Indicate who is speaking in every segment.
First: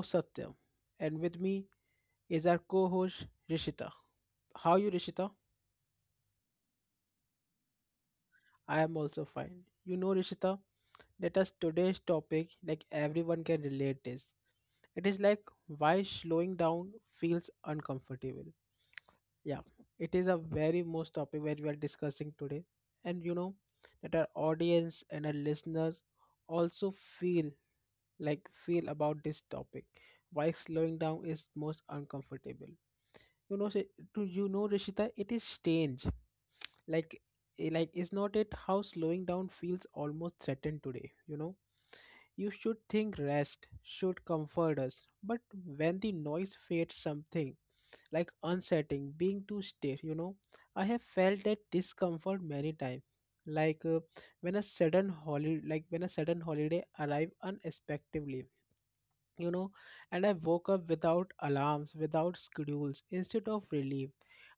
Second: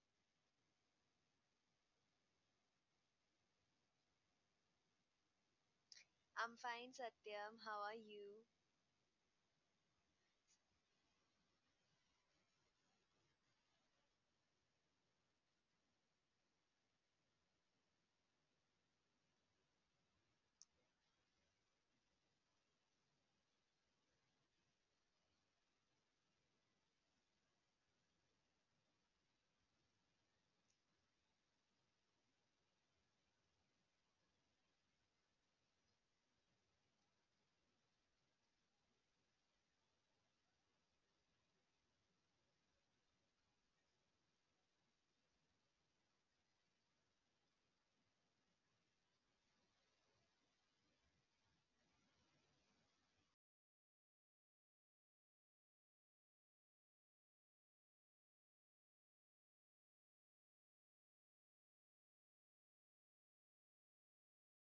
Speaker 1: host Satyam and with me is our co-host Rishita. How you Rishita?
Speaker 2: I'm fine, Satyam. How are you?
Speaker 1: I am also fine. You know Rishita that us today's topic like everyone can relate this. It is like why slowing down feels uncomfortable. Yeah. It is a very most topic that we are discussing today and you know that our audience and our listeners also feel feel about this topic why slowing down is most uncomfortable you know say. Do you know Rishita, it is strange, like like is not it how slowing down feels almost threatened today? You know, you should think rest should comfort us but when the noise fades something like unsettling being too stiff, you know. I have felt that discomfort many times, like when a sudden holiday arrive unexpectedly, you know. And I woke up without alarms, without schedules. Instead of relief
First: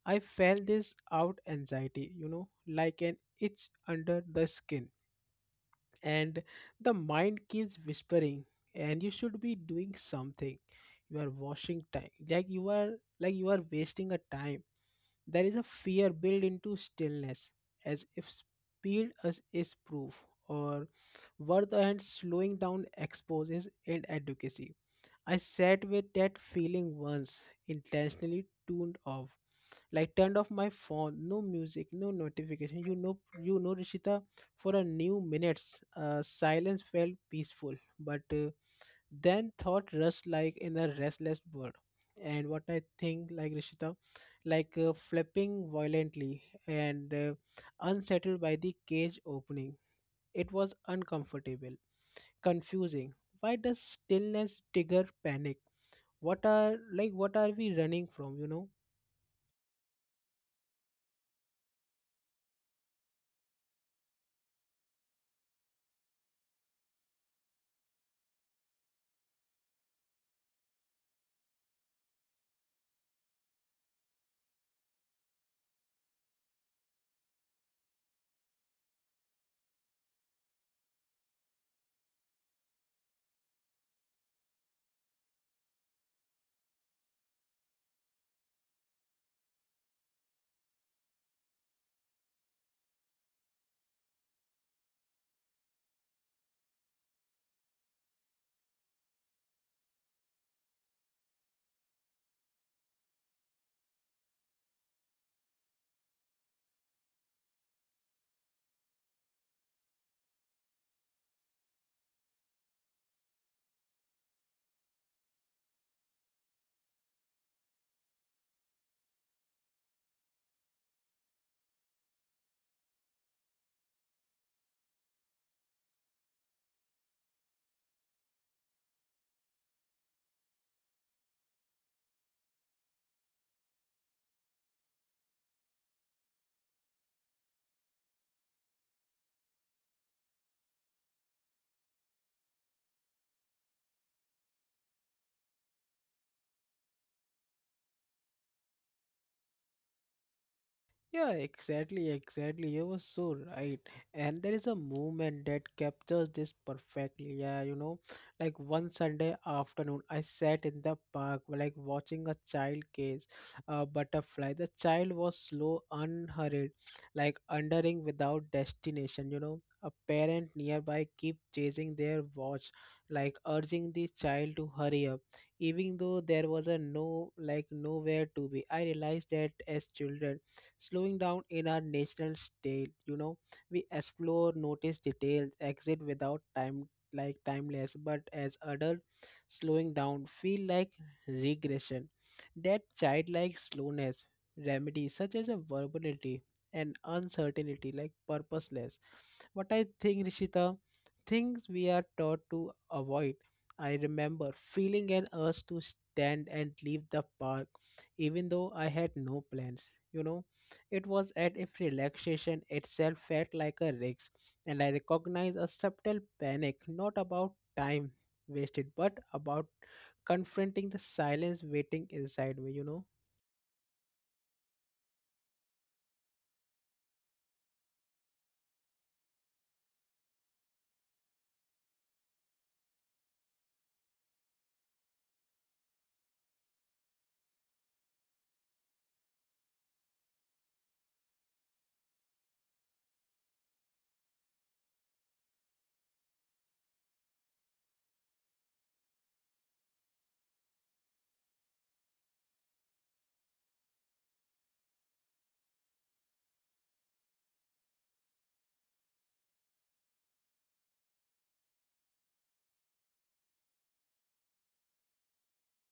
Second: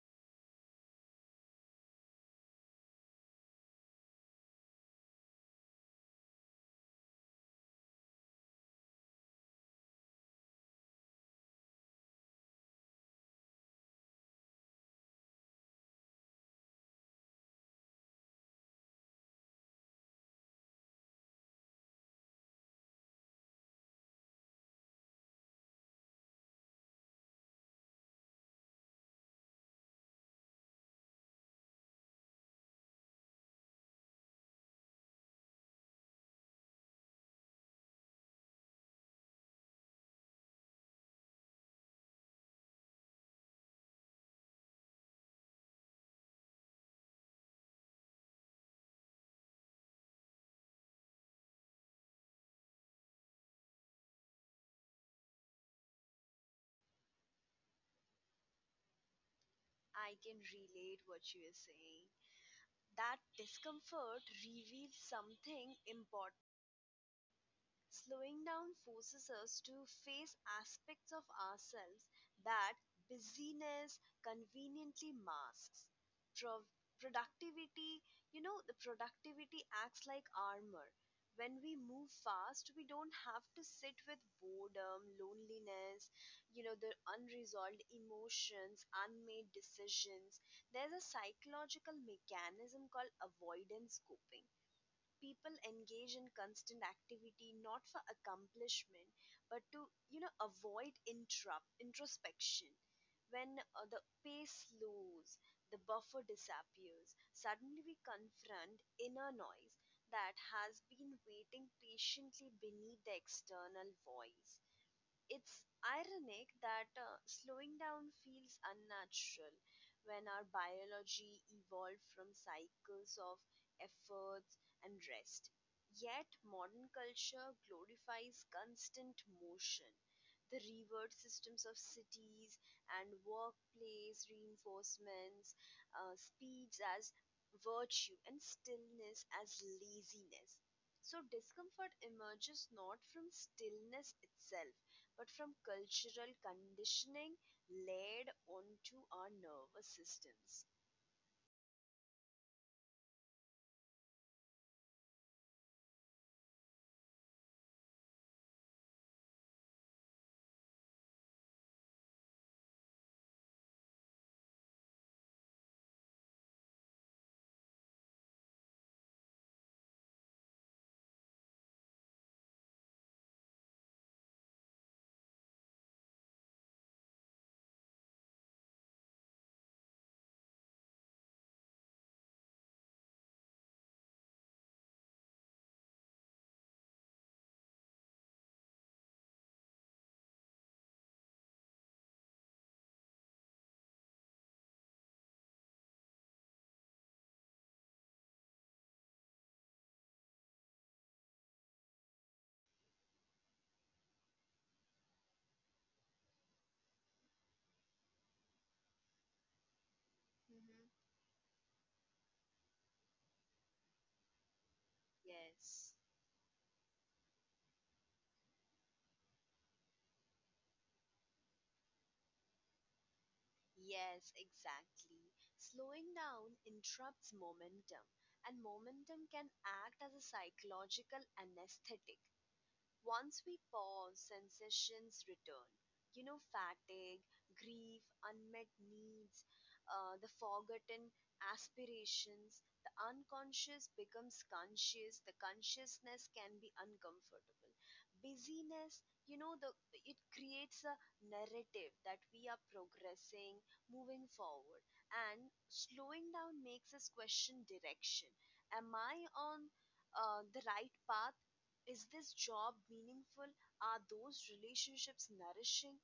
Speaker 1: I felt this out anxiety, you know, like an itch under the skin. And the mind keeps whispering and you should be doing something. You are washing time, like you are wasting a time. There is a fear built into stillness, as if speed is proof, or were the hand slowing down exposes inadequacy. I sat with that feeling once, intentionally tuned off. Like turned off my phone, no music, no notification. You know, Rishita, for a new minutes, silence felt peaceful, but then thought rushed like in a restless bird. And what I think, like Rishita, like flipping violently and unsettled by the cage opening. It was uncomfortable, confusing. Why does stillness trigger panic? What are we running from, you know?
Speaker 2: I can relate what you are saying. That discomfort reveals something important. Slowing down forces us to face aspects of ourselves that busyness conveniently masks. Pro- Productivity, the productivity acts like armor. When we move fast, we don't have to sit with boredom, loneliness, the unresolved emotions, unmade decisions. There's a psychological mechanism called avoidance coping. People engage in constant activity not for accomplishment but to, avoid interrupt introspection. When the pace slows, the buffer disappears. Suddenly we confront inner noise that has been waiting patiently beneath the external voice. It's ironic that slowing down feels unnatural when our biology evolved from cycles of efforts and rest. Yet, modern culture glorifies constant motion. The revered systems of cities and workplace reinforcements, speeds as virtue, and stillness as laziness. So, discomfort emerges not from stillness itself but from cultural conditioning laid onto our nervous systems.
Speaker 1: Yeah, exactly, exactly. You were so right. And there is a moment that captures this perfectly. Yeah, you know, like one Sunday afternoon, I sat in the park, like watching a child cage a butterfly. The child was slow, unhurried, like wandering without destination. You know, a parent nearby keep chasing their watch, like urging the child to hurry up, even though there was a no, like nowhere to be. I realized that as children slowing down in our national state, you know, we explore, notice details, exit without time, like timeless. But as adult, slowing down feel like regression. That childlike slowness remedy such as a verbality and uncertainty, like purposeless. What I think, Rishita, things we are taught to avoid. I remember feeling an urge to stand and leave the park even though I had no plans, you know.
Speaker 2: Mm-hmm.
Speaker 1: It was as if relaxation itself felt like a risk, and I recognized a
Speaker 2: Yes,
Speaker 1: subtle panic, not about time wasted, but about confronting the silence waiting inside me, you know.
Speaker 2: yes, exactly. Slowing down interrupts momentum, and momentum can act as a psychological anesthetic. Once we pause, sensations return. Fatigue, grief, unmet needs, the forgotten aspirations, the unconscious becomes conscious, the consciousness can be uncomfortable. Busyness, you know, the it creates a narrative that we are progressing, moving forward. And slowing down makes us question direction. Am I on the right path? Is this job meaningful? Are those relationships nourishing?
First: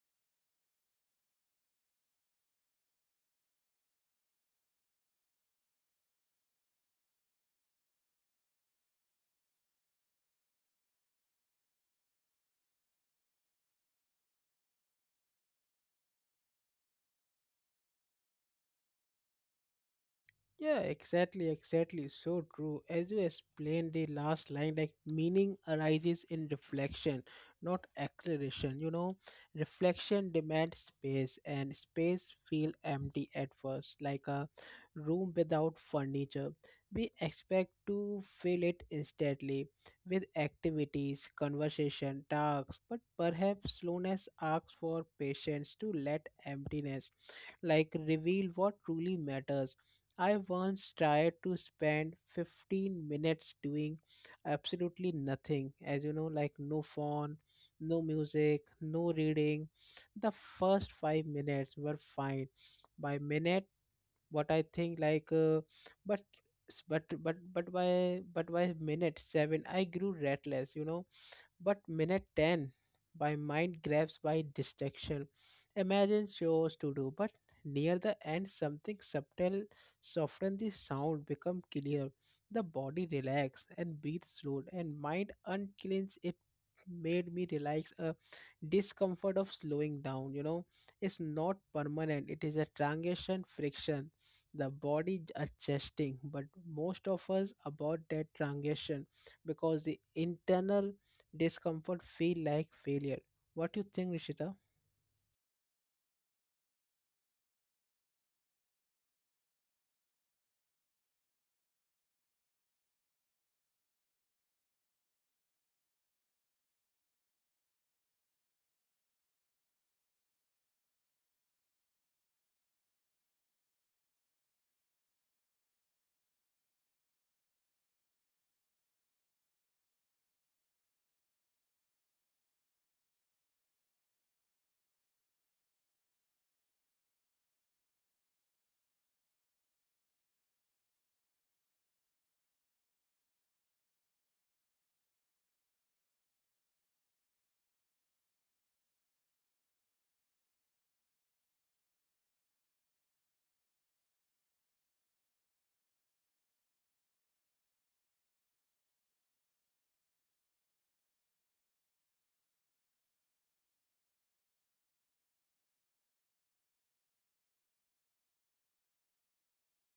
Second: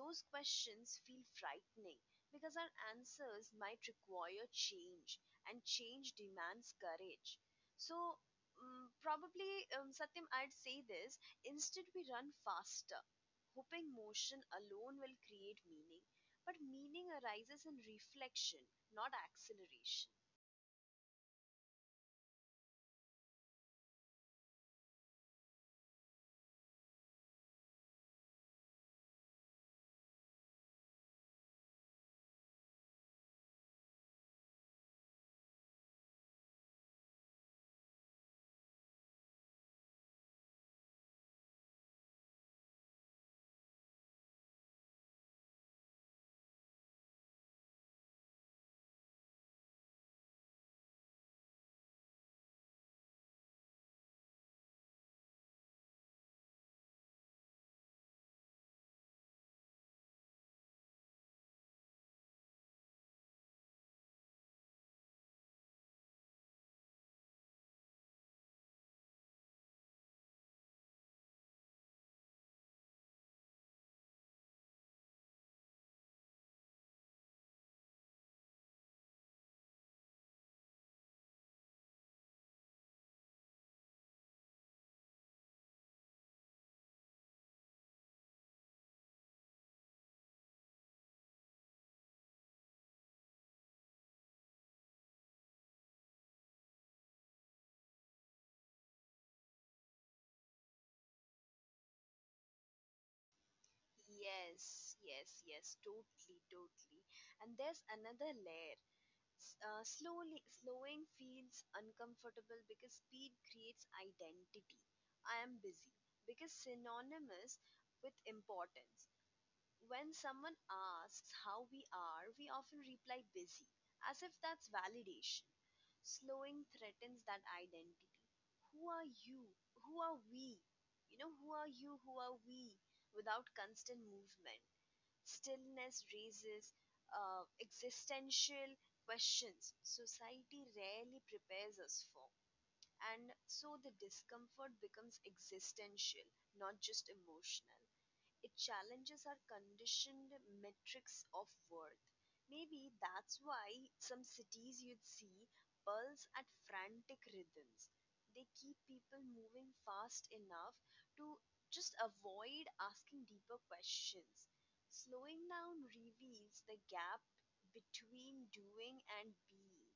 Speaker 2: Those questions feel frightening because our answers might require change, and change demands courage. So, probably, Satyam, I'd say this instead, we run faster, hoping motion alone will create meaning. But meaning arises in reflection, not acceleration.
Speaker 1: Yeah, exactly, exactly. So true. As you explained the last line, like meaning arises in reflection, not acceleration. You know, reflection demands space, and space feel empty at first, like a room without furniture. We expect to fill it instantly with activities, conversation, tasks, but perhaps slowness asks for patience to let emptiness like reveal what truly matters. I once tried to spend 15 minutes doing absolutely nothing, as you know, like no phone, no music, no reading. The first 5 minutes were fine. By minute, what I think, like, but by minute 7, I grew restless. You know, but minute 10, my mind grabs by distraction. Imagine chores to do, but near the end, something subtle softens the sound, become clear. The body relax and breathe slow, and mind unclench. It made me realize a discomfort of slowing down. You know, it's not permanent. It is a transition friction. The body adjusting, but most of us about that transition because the internal discomfort feel like failure. What do you think, Rishita?
Speaker 2: Yes, yes, yes, totally, totally. And there's another layer. Slowing feels uncomfortable because speed creates identity. I am busy because synonymous with importance. When someone asks how we are, we often reply busy as if that's validation. Slowing threatens that identity. Who are you? Who are we? You know, who are you? Who are we? Without constant movement. Stillness raises existential questions society rarely prepares us for. And so the discomfort becomes existential, not just emotional. It challenges our conditioned metrics of worth. Maybe that's why some cities you'd see pulse at frantic rhythms. They keep people moving fast enough to just avoid asking deeper questions. Slowing down reveals the gap between doing and being.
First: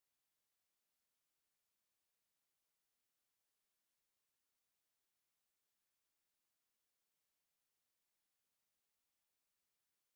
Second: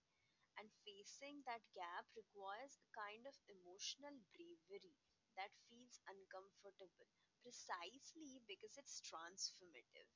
Speaker 2: And facing that gap requires a kind of emotional bravery that feels uncomfortable precisely because it's transformative.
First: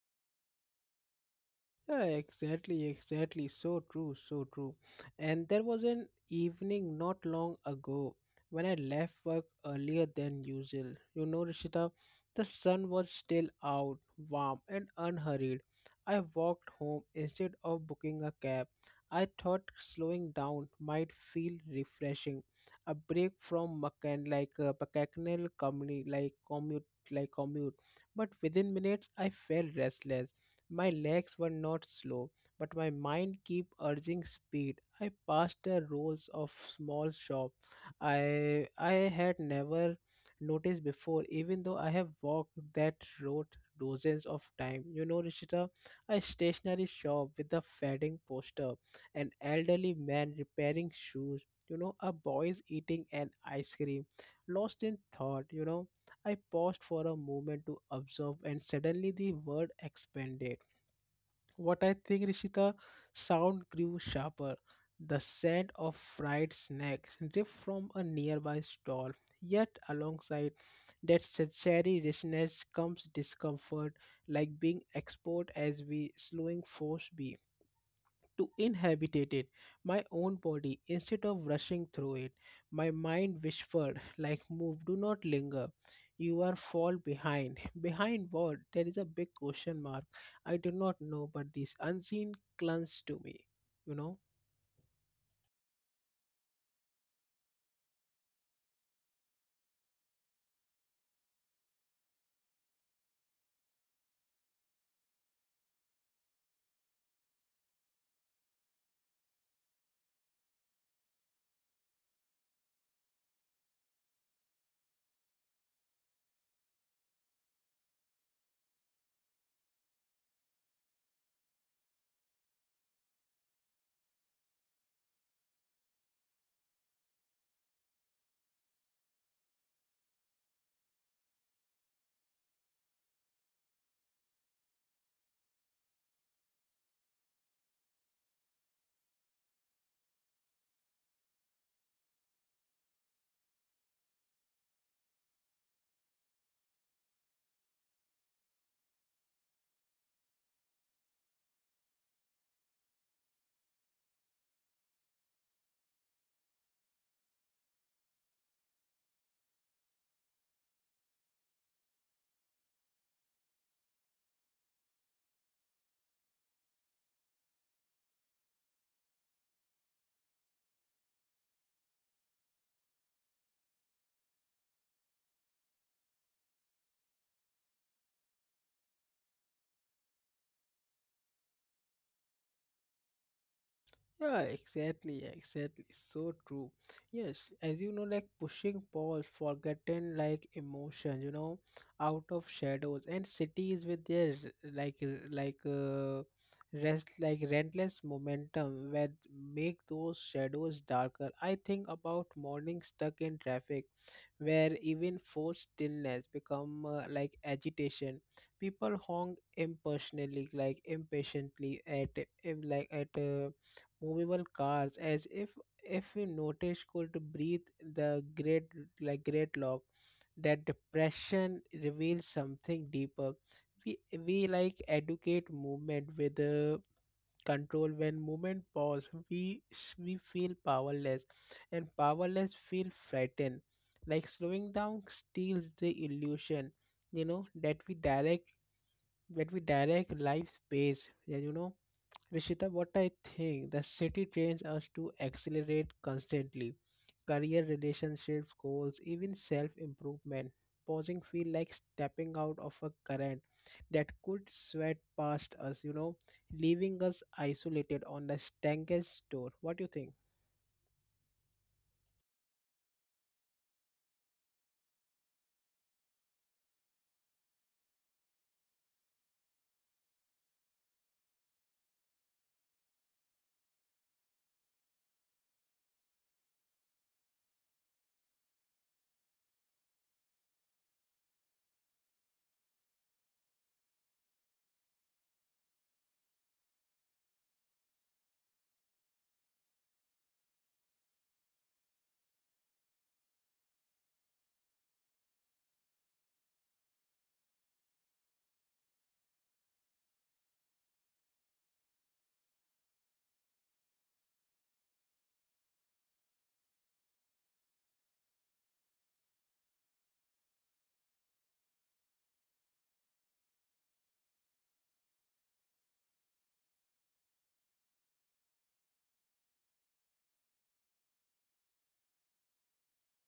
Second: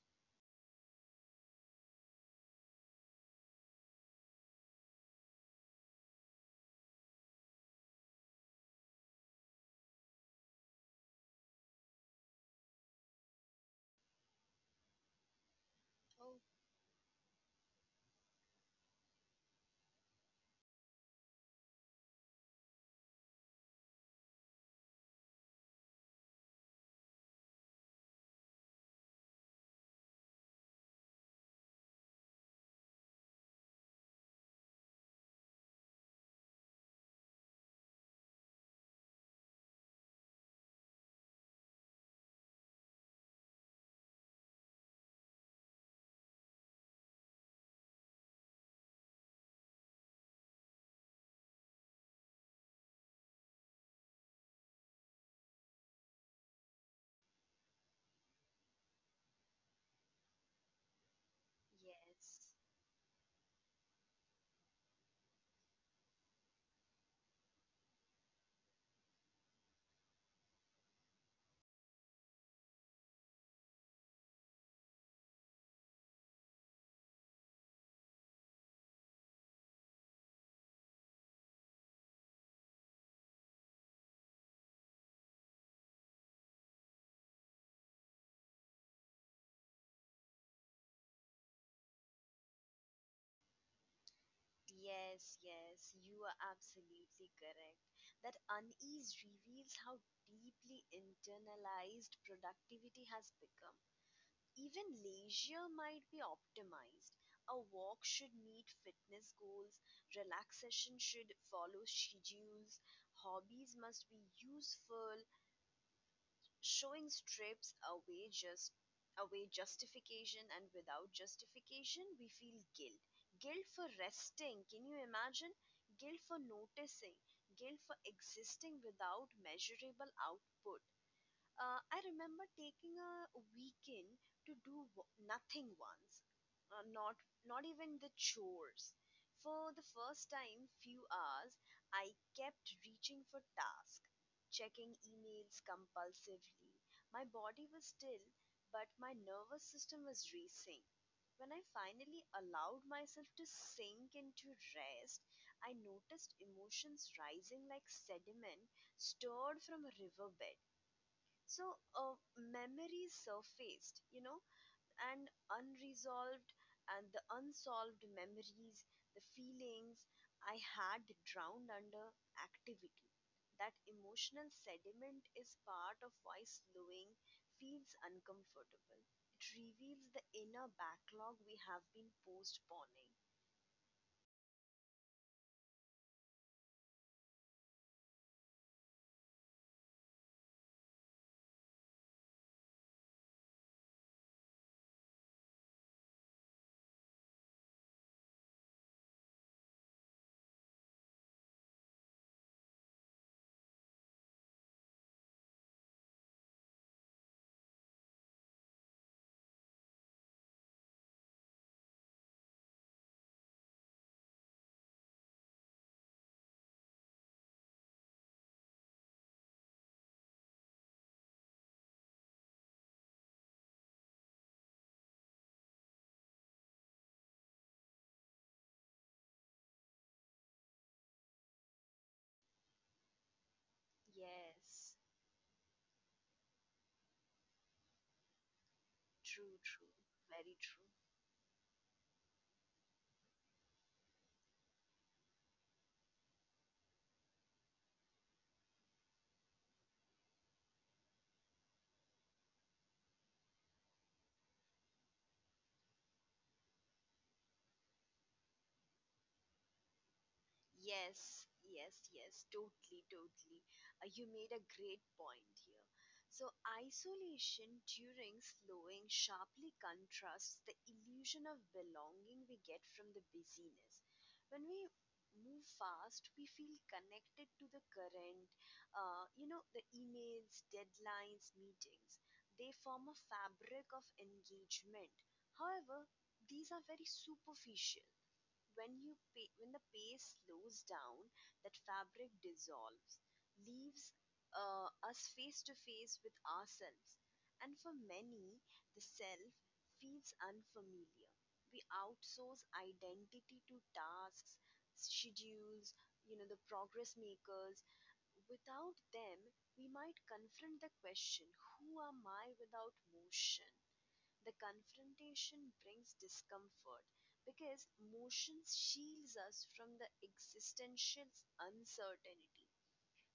Speaker 1: Yeah, exactly, exactly. So true, so true. And there was an evening not long ago when I left work earlier than usual. You know, Rishita, the sun was still out, warm and unhurried. I
Speaker 2: Oh,
Speaker 1: walked home instead of booking a cab. I thought slowing down might feel refreshing, a break from a mechanical company, like commute, like commute. But within minutes, I felt restless. My legs were not slow, but my mind kept urging speed. I passed the rows of small shop I had never noticed before, even though I have walked that road dozens of times. You know, Rishita, a stationery shop with a fading poster, an elderly man repairing shoes. You know, a boy is eating an ice cream, lost in thought. You know, I paused for a moment to observe, and suddenly the world expanded. What I think,
Speaker 2: yes.
Speaker 1: Rishita, sound grew sharper. The scent of fried snacks drift from a nearby stall. Yet, alongside that sensory richness comes discomfort, like being exposed as we slowing force beat to inhabit it, my own body, instead of rushing through it. My mind whispered, like, move, do not linger. You are fall behind. Behind what? There is a big question mark. I do not know, but this unseen clung to me, you know.
Speaker 2: Yes, yes, you are absolutely correct. That unease reveals how deeply internalized productivity has become. Even leisure might be optimized: a walk should meet fitness goals, relaxation should follow schedules, hobbies must be useful, showing strips away justification, and without justification we feel guilt. Guilt for resting, can you imagine? Guilt for noticing, guilt for existing without measurable output. I remember taking a weekend to nothing once, not even the chores. For the first time, few hours, I kept reaching for tasks, checking emails compulsively. My body was still, but my nervous system was racing. When I finally allowed myself to sink into rest, I noticed emotions rising like sediment stirred from a riverbed. So memories surfaced, you know, and unresolved and the unsolved memories, the feelings I had drowned under activity. That emotional sediment is part of why slowing feels uncomfortable. It reveals the inner backlog we have been postponing.
Speaker 1: Yeah, exactly, exactly. So true. Yes, as you know, like pushing pause, forgotten like emotion, you know, out of shadows and cities with their rest like relentless momentum where make those shadows darker. I think about morning stuck in traffic where even forced stillness become like agitation, people honk impersonally like impatiently at im- like at uh, movable cars as if we notice could breathe the great like great log that depression reveals something deeper. We we like educate movement with control. When movement pause we feel powerless, and powerless feel frightened, like slowing
Speaker 2: Yes,
Speaker 1: down steals the illusion, you know, that we
Speaker 2: true, true,
Speaker 1: direct life
Speaker 2: very true.
Speaker 1: space, yeah, you know. Rishita, what I think the city trains us to accelerate constantly. Career, relationships, goals, even self improvement. Pausing feel like stepping out of a current that could sweat past us, you know, leaving us isolated on the stankest door. What do you think?
Speaker 2: Yes, yes, yes, totally, totally. You made a great point here. So, isolation during slowing sharply contrasts the illusion of belonging we get from the busyness. When we move fast, we feel connected to the current, the emails, deadlines, meetings. They form a fabric of engagement. However, these are very superficial. When the pace slows down, that fabric dissolves, leaves us face to face with ourselves. And for many, the self feels unfamiliar. We outsource identity to tasks, schedules, the progress makers. Without them, we might confront the question, who am I without motion? The confrontation brings discomfort because motion shields us from the existential uncertainty.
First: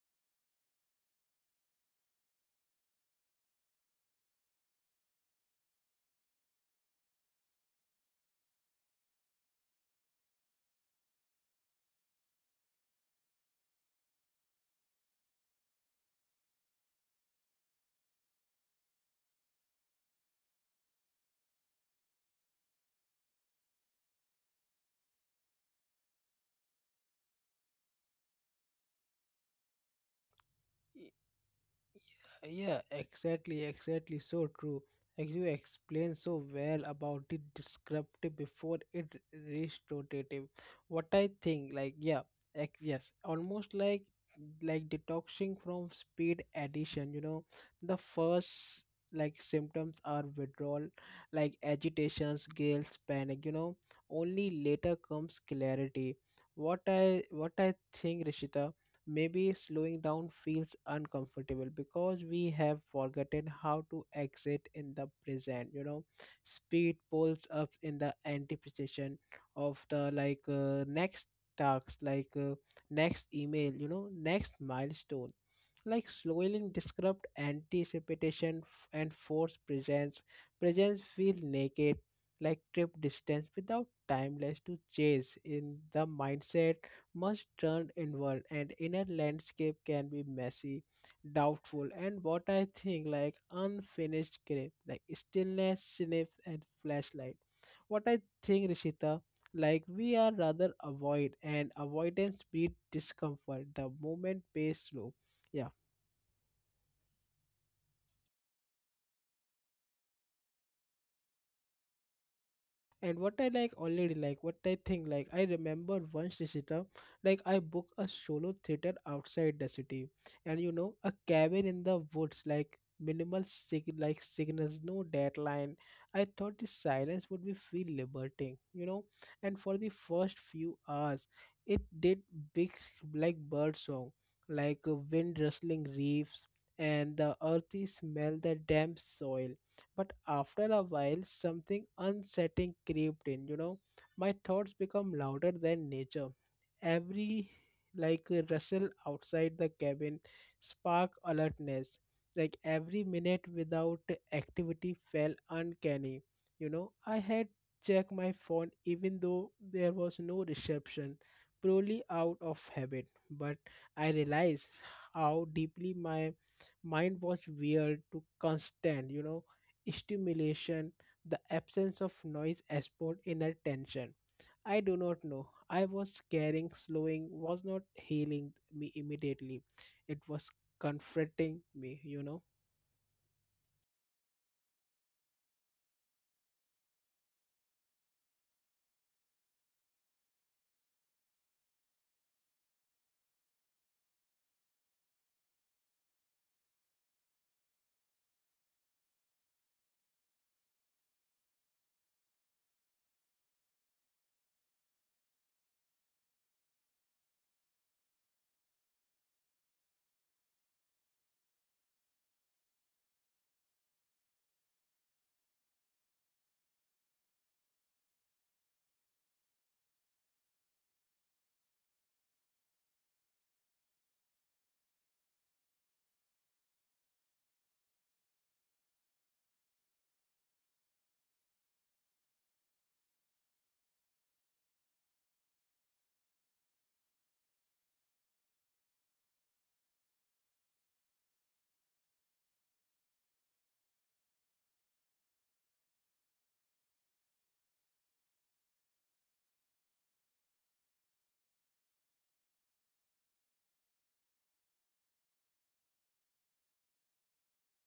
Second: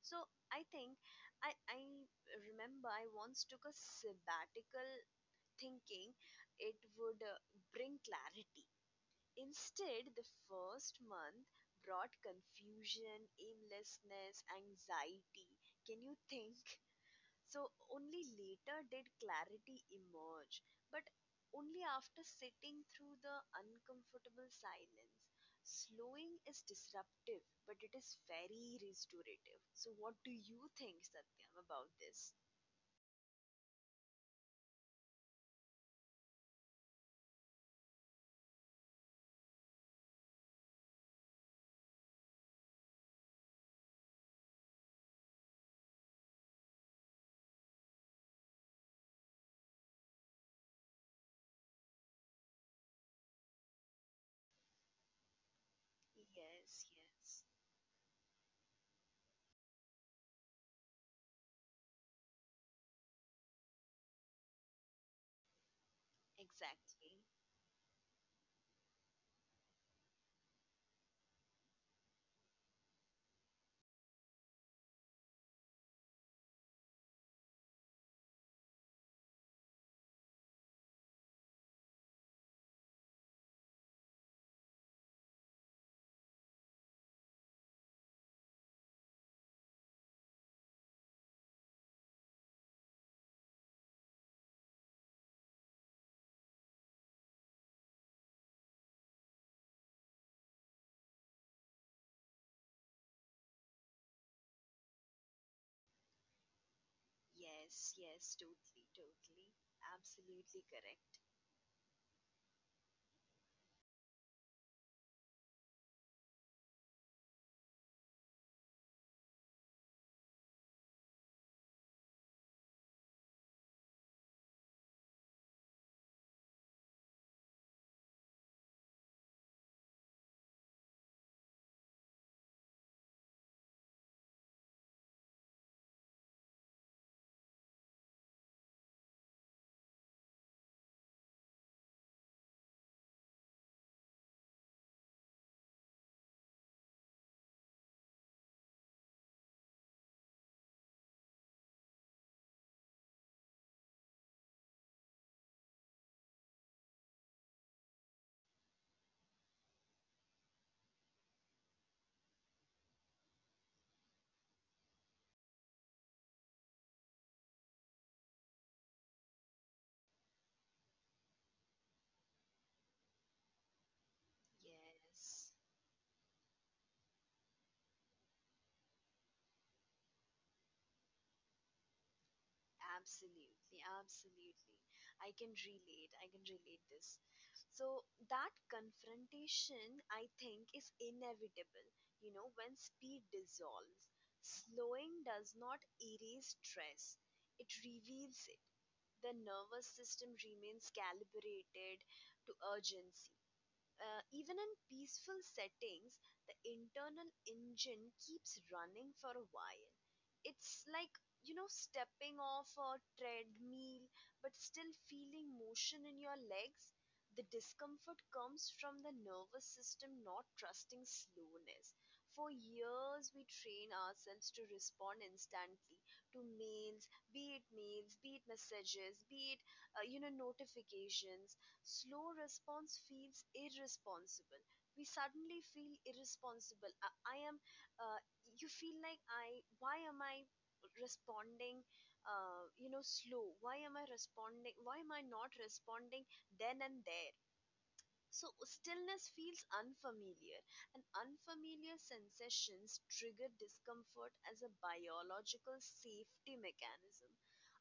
Speaker 2: So I think I remember I once took a sabbatical thinking it would bring clarity. Instead, the first month brought confusion, aimlessness, anxiety. Can you think? So only later did clarity emerge, but only after sitting through the uncomfortable silence. Slowing is disruptive, but it is very restorative. So, what do you think, Satyam, about this?
Speaker 1: Yeah, exactly, exactly. So true. Like you explained so well about the descriptive before it restorative. What I think, like yeah, yes, almost like detoxing from speed addition. You know, the first like symptoms are withdrawal, like agitations, guilt, panic. You know, only later comes clarity. What
Speaker 2: Yes,
Speaker 1: I what
Speaker 2: yes,
Speaker 1: I think, Rishita, maybe slowing down feels uncomfortable because we have forgotten how to exit in the present, you know. Speed
Speaker 2: exactly.
Speaker 1: pulls up in the anticipation of the next tasks, like next email, you know, next milestone. Like slowly described anticipation and force presence. Presence feels naked, like trip distance without timeless to chase in the mindset. Must turn inward and inner landscape can be messy, doubtful, and what I think like unfinished grip, like stillness sniff and flashlight. What I think, Rishita, like we are rather avoid and avoidance breed discomfort the moment pays slow, yeah.
Speaker 2: Yes, yes, totally, totally. Absolutely correct.
Speaker 1: And what I like already like what I think like I remember once, Rishita, like I booked a solo theater outside the city, and you know a cabin in the woods, like minimal signals, no deadline. I thought the silence would be feel liberating, you know, and for the first few hours, it did big bird song, like a wind rustling leaves and the earthy smell the damp soil. But after a while, something unsettling crept in. You know, my thoughts become louder than nature. Every like a rustle outside the cabin spark alertness. Like every minute without activity felt uncanny. You know, I had checked my phone even though there was no reception, purely out of habit. But I realized how deeply my mind was weird to constant. You know, stimulation, the absence of noise export inner tension. I do not know.
Speaker 2: Yes.
Speaker 1: I was caring, slowing was not healing me immediately. It was comforting me, you know.
Speaker 2: Absolutely, absolutely. I can relate. I can relate this. So that confrontation, I think, is inevitable. You know, when speed dissolves, slowing does not erase stress. It reveals it. The nervous system remains calibrated to urgency. Even in peaceful settings, the internal engine keeps running for a while. It's like, you know, stepping off a treadmill but still feeling motion in your legs. The discomfort comes from the nervous system not trusting slowness. For years, we train ourselves to respond instantly to mails, be it messages, be it, you know, notifications. Slow response feels irresponsible. We suddenly feel irresponsible. I am. Uh, you feel like I. Why am I responding? You know, slow. Why am I responding? Why am I not responding then and there? So stillness feels unfamiliar, and unfamiliar sensations trigger discomfort as a biological safety mechanism.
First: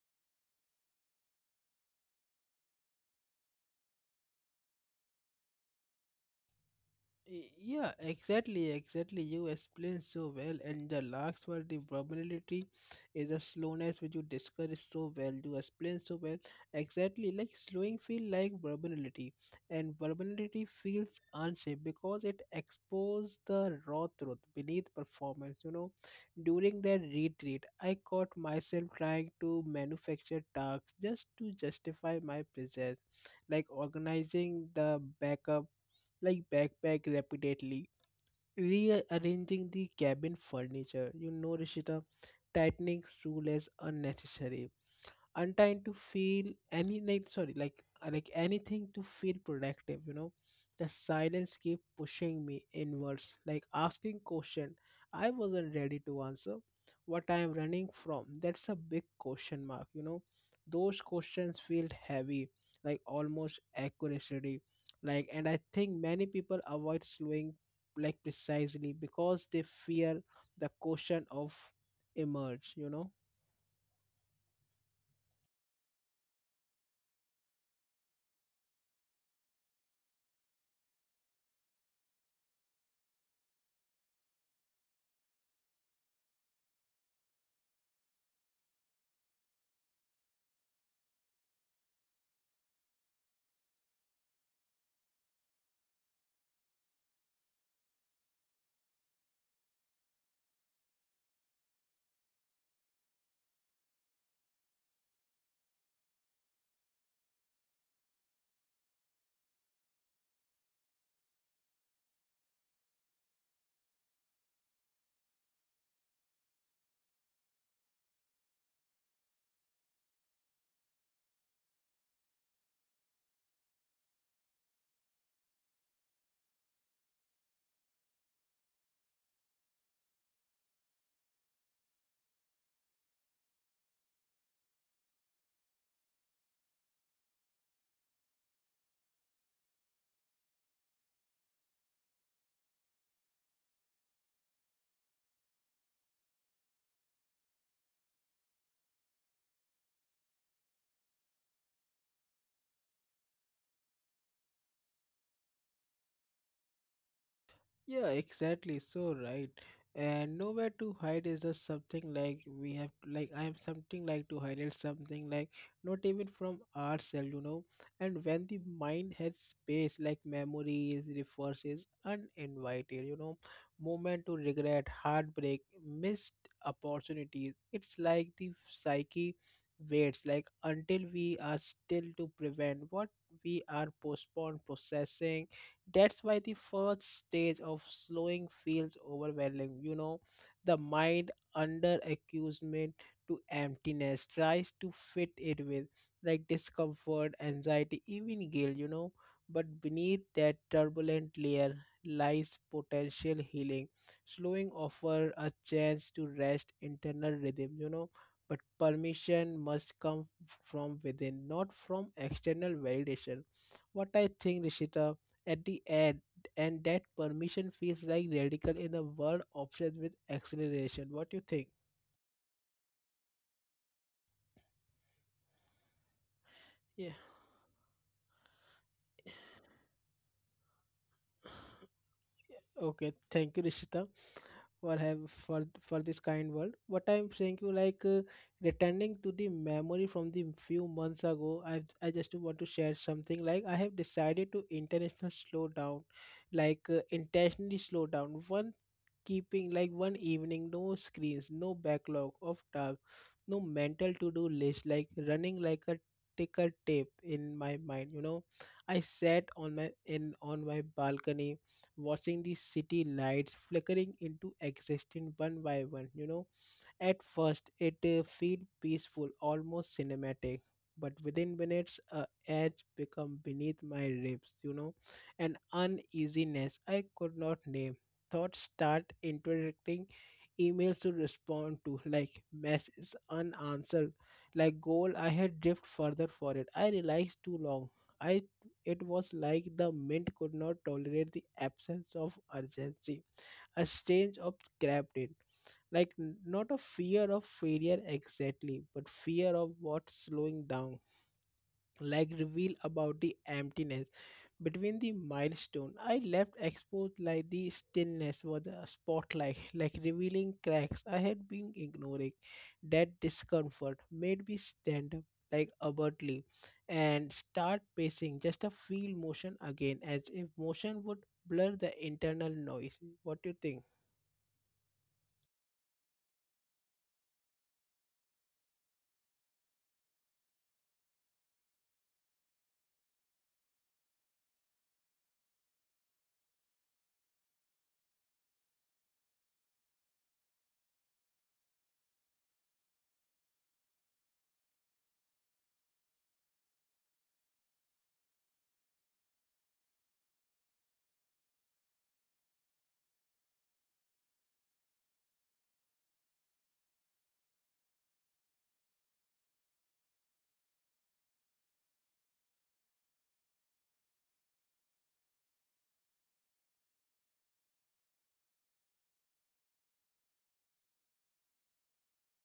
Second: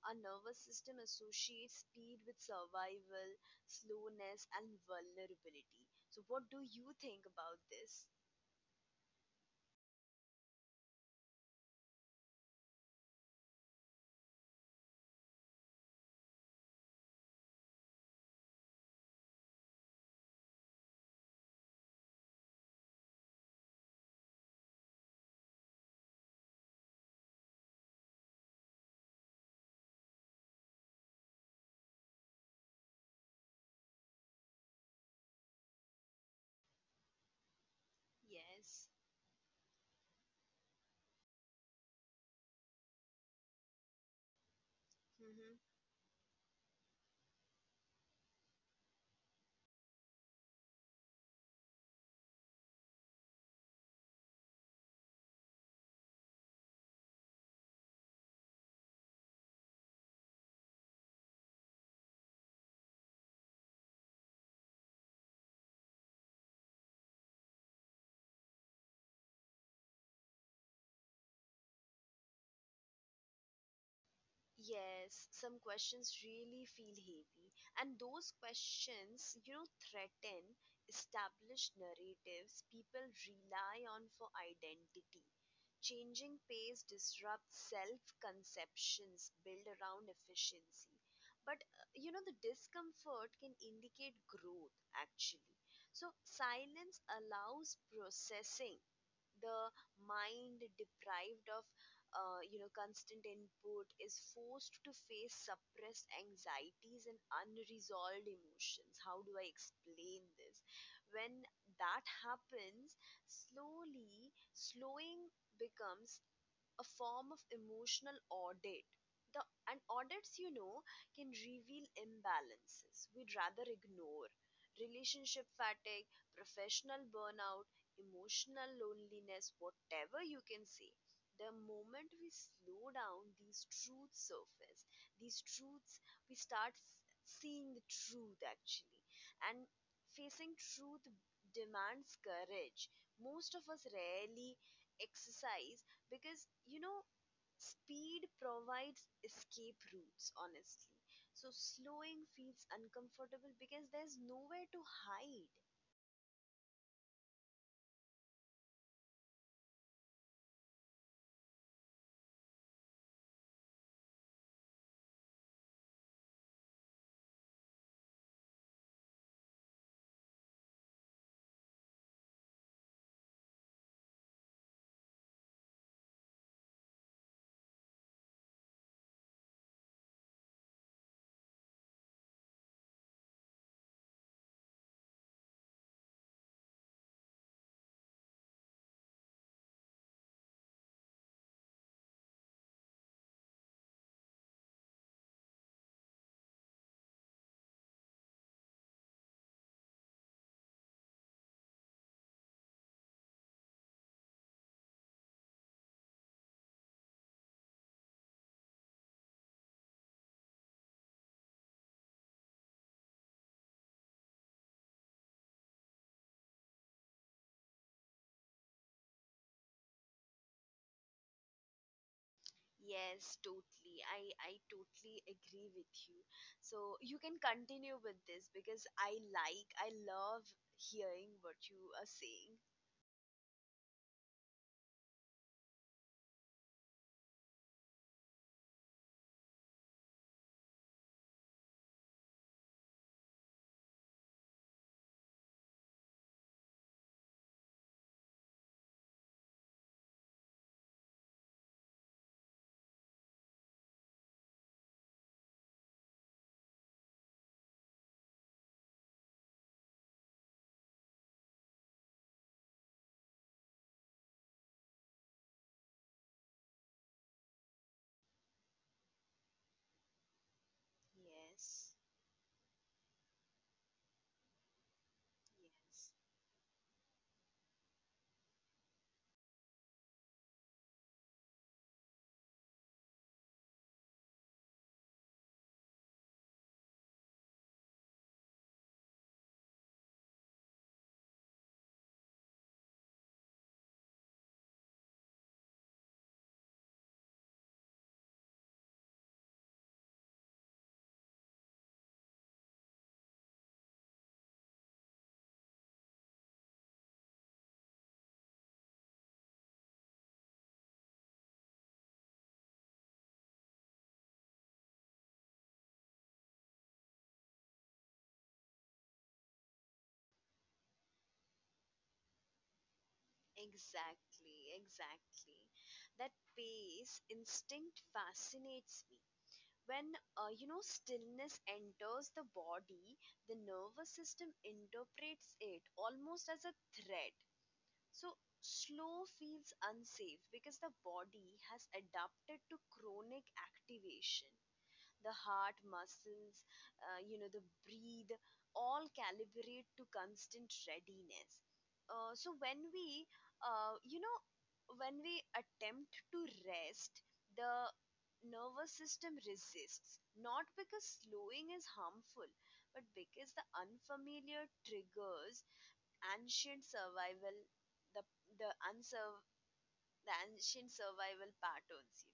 Speaker 2: Our nervous system associates speed with survival, slowness, and vulnerability. So, what do you think about
Speaker 1: Yeah,
Speaker 2: this?
Speaker 1: exactly, exactly. You explained so well, and the last word, the vulnerability, is the slowness which you discussed so well. You explained so well. Exactly, like slowing feel like vulnerability, and vulnerability feels unsafe because it exposes the raw truth beneath performance. You know, during that retreat, I caught myself trying to manufacture tasks just to justify my presence, like organizing the backup like backpack repeatedly,
Speaker 2: Yes.
Speaker 1: rearranging the cabin furniture. You know, Rishita, tightening stool as unnecessary and
Speaker 2: Mhm.
Speaker 1: to feel any like sorry like anything to feel productive, you know. The silence keep pushing me inwards, like asking question I wasn't ready to answer. What I am running from? That's a big question mark, you know. Those questions feel heavy, like almost accuracy, like. And I think many people avoid slowing, like precisely because they fear the question of emerge, you know.
Speaker 2: Yes, some questions really feel heavy, and those questions, you know, threaten established narratives people rely on for identity. Changing pace disrupts self conceptions built around efficiency. But, you know, the discomfort can indicate growth actually. So, silence allows processing. The mind deprived of you know, constant input is forced to face suppressed anxieties and unresolved emotions. How do I explain this? When that happens, slowly slowing becomes a form of emotional audit. The and audits, you know, can reveal imbalances we'd rather ignore. Relationship fatigue, professional burnout, emotional loneliness, whatever you can say. The moment we slow down, these truths surface. These truths, we start seeing the truth actually. And facing truth demands courage. Most of us rarely exercise because, you know, speed provides escape routes honestly. So slowing feels uncomfortable because there's nowhere to hide.
Speaker 1: Yeah, exactly. So right. And nowhere to hide is just something like we have like I am something like to highlight something like not even from ourselves, you know. And when the mind has space like memories, refers uninvited, you know, moment to regret, heartbreak, missed opportunities. It's like the psyche waits like until we are still to prevent what we are postponed processing. That's why the first stage of slowing feels overwhelming. You know, the mind under accusement to emptiness tries to fit it with like discomfort, anxiety, even guilt, you know. But beneath that turbulent layer lies potential healing. Slowing offer a chance to rest internal rhythm, you know. But permission must come from within, not from external validation. What I think, Rishita, at the end and that permission feels like radical in a world obsessed with acceleration, what do you think?
Speaker 2: Yes, totally. I totally agree with you. So
Speaker 1: Yeah,
Speaker 2: you can continue with this because I like, I love hearing what you are saying.
Speaker 1: okay, thank you, Rishita, for have for this kind world, what I'm saying you like returning to the memory from the few months ago. I just want to share something like I have decided to international slow down like intentionally slow down one, keeping like one evening, no screens, no backlog of tasks, no mental to do list like running like a ticker tape in my mind, you know. I sat on my in on my balcony, watching the city lights flickering into existence one by one, you know. At first it feel peaceful, almost cinematic, but within minutes
Speaker 2: Yes,
Speaker 1: a edge become beneath my ribs, you know, an
Speaker 2: yes,
Speaker 1: uneasiness I could not name. Thoughts start interacting, emails to respond to like messages unanswered, like goal I had drift further for it I realized too long. I it was like the mint could not tolerate the absence of urgency. A strange of grabbed it, like not a fear of failure exactly, but fear of what's slowing down like reveal about the emptiness between the milestone I left exposed, like the stillness was a spotlight like revealing cracks I had been ignoring. That discomfort made me stand up like abruptly and start pacing just to feel motion again, as if motion would blur the internal noise. What do you think?
Speaker 2: exactly, exactly. That pace instinct fascinates me. When you know, stillness enters the body, the nervous system interprets it almost as a threat. So slow feels unsafe because the body has adapted to chronic activation. The heart muscles, you know, the breathe, all calibrate to constant readiness. So when we, uh, you know, when we attempt to rest, the nervous system resists, not because slowing is harmful, but because the unfamiliar triggers ancient survival, the the unsur the ancient survival patterns.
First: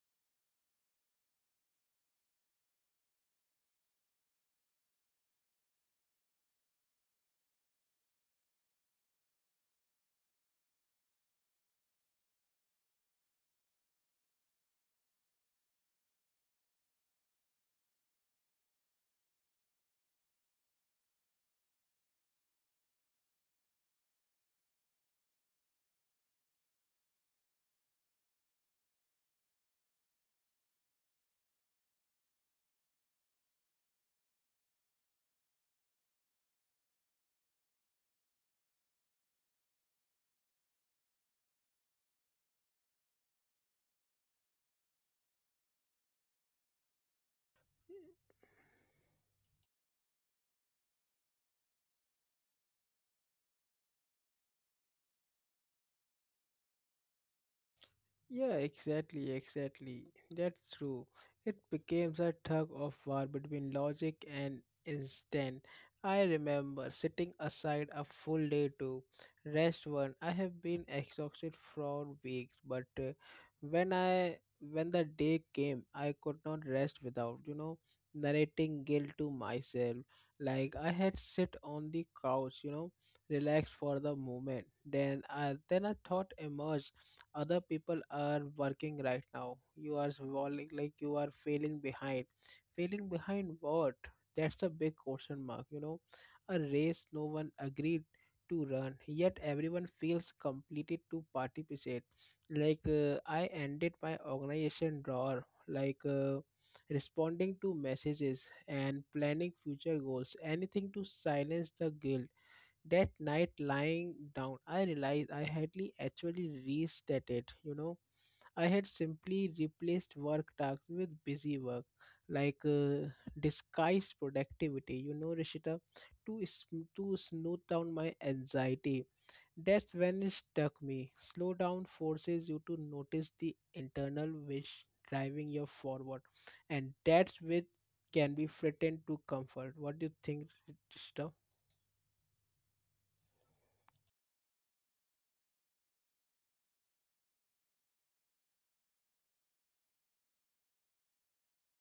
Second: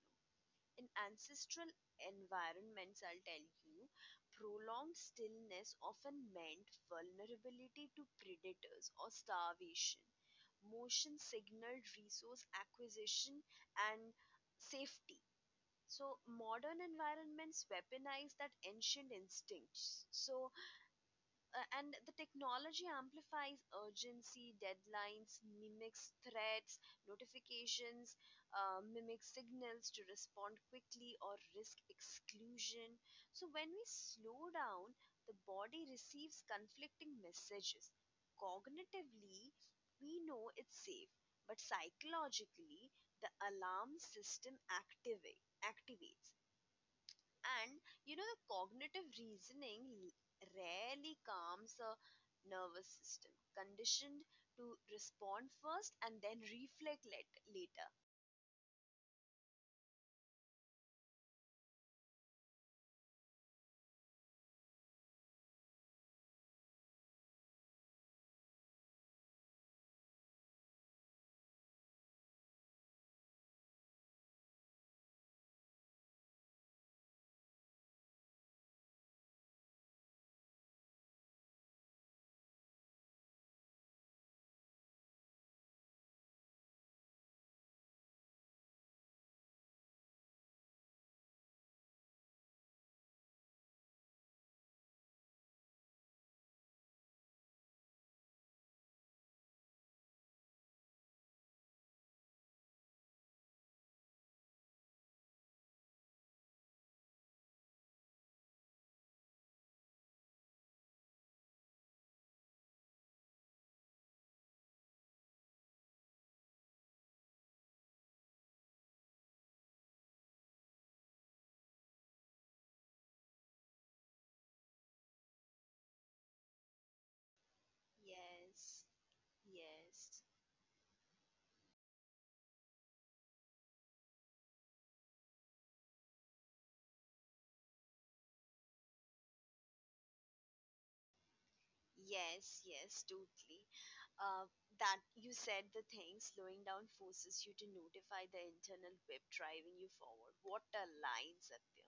Speaker 2: In ancestral environments, I'll tell you, prolonged stillness often meant vulnerability to predators or starvation. Motion signaled resource acquisition and safety. So, modern environments weaponize that ancient instincts. So, and the technology amplifies urgency. Deadlines mimics threats, notifications mimics signals to respond quickly or risk exclusion. So when we slow down, the body receives conflicting messages. Cognitively, we know it's safe, but psychologically, the alarm system activates, and you know, the cognitive reasoning rarely calms a nervous system, conditioned to respond first and then reflect later.
Speaker 1: Yeah, exactly, exactly. That's true. It becomes a tug of war between logic and instinct. I remember sitting aside a full day to rest one. I have been exhausted for weeks, but when I when the day came, I could not rest without, you know, narrating guilt to myself. Like I had sit on the couch, you know, relaxed for the moment. Then I then a thought emerged, other people are working right now, you are falling like you are failing behind. Failing behind what? That's a big question mark, you know, a race no one agreed to run, yet everyone feels completed to participate. Like I ended my organization drawer, like responding to messages and planning future goals, anything to silence the guilt. That night lying down, I realized I hadn't actually restated, you know. I had simply replaced work tasks with busy work, like disguised productivity, you know, Rishita, to, to smooth down my
Speaker 2: Yes,
Speaker 1: anxiety. That's
Speaker 2: yes,
Speaker 1: when it struck me. Slow down forces you to notice the internal wish driving you forward, and that's which can be threatened to comfort. What do you think, Rishita?
Speaker 2: yes, yes, totally. Uh, that you said the thing, slowing down forces you to notify the internal web driving you forward. What a line, Satya.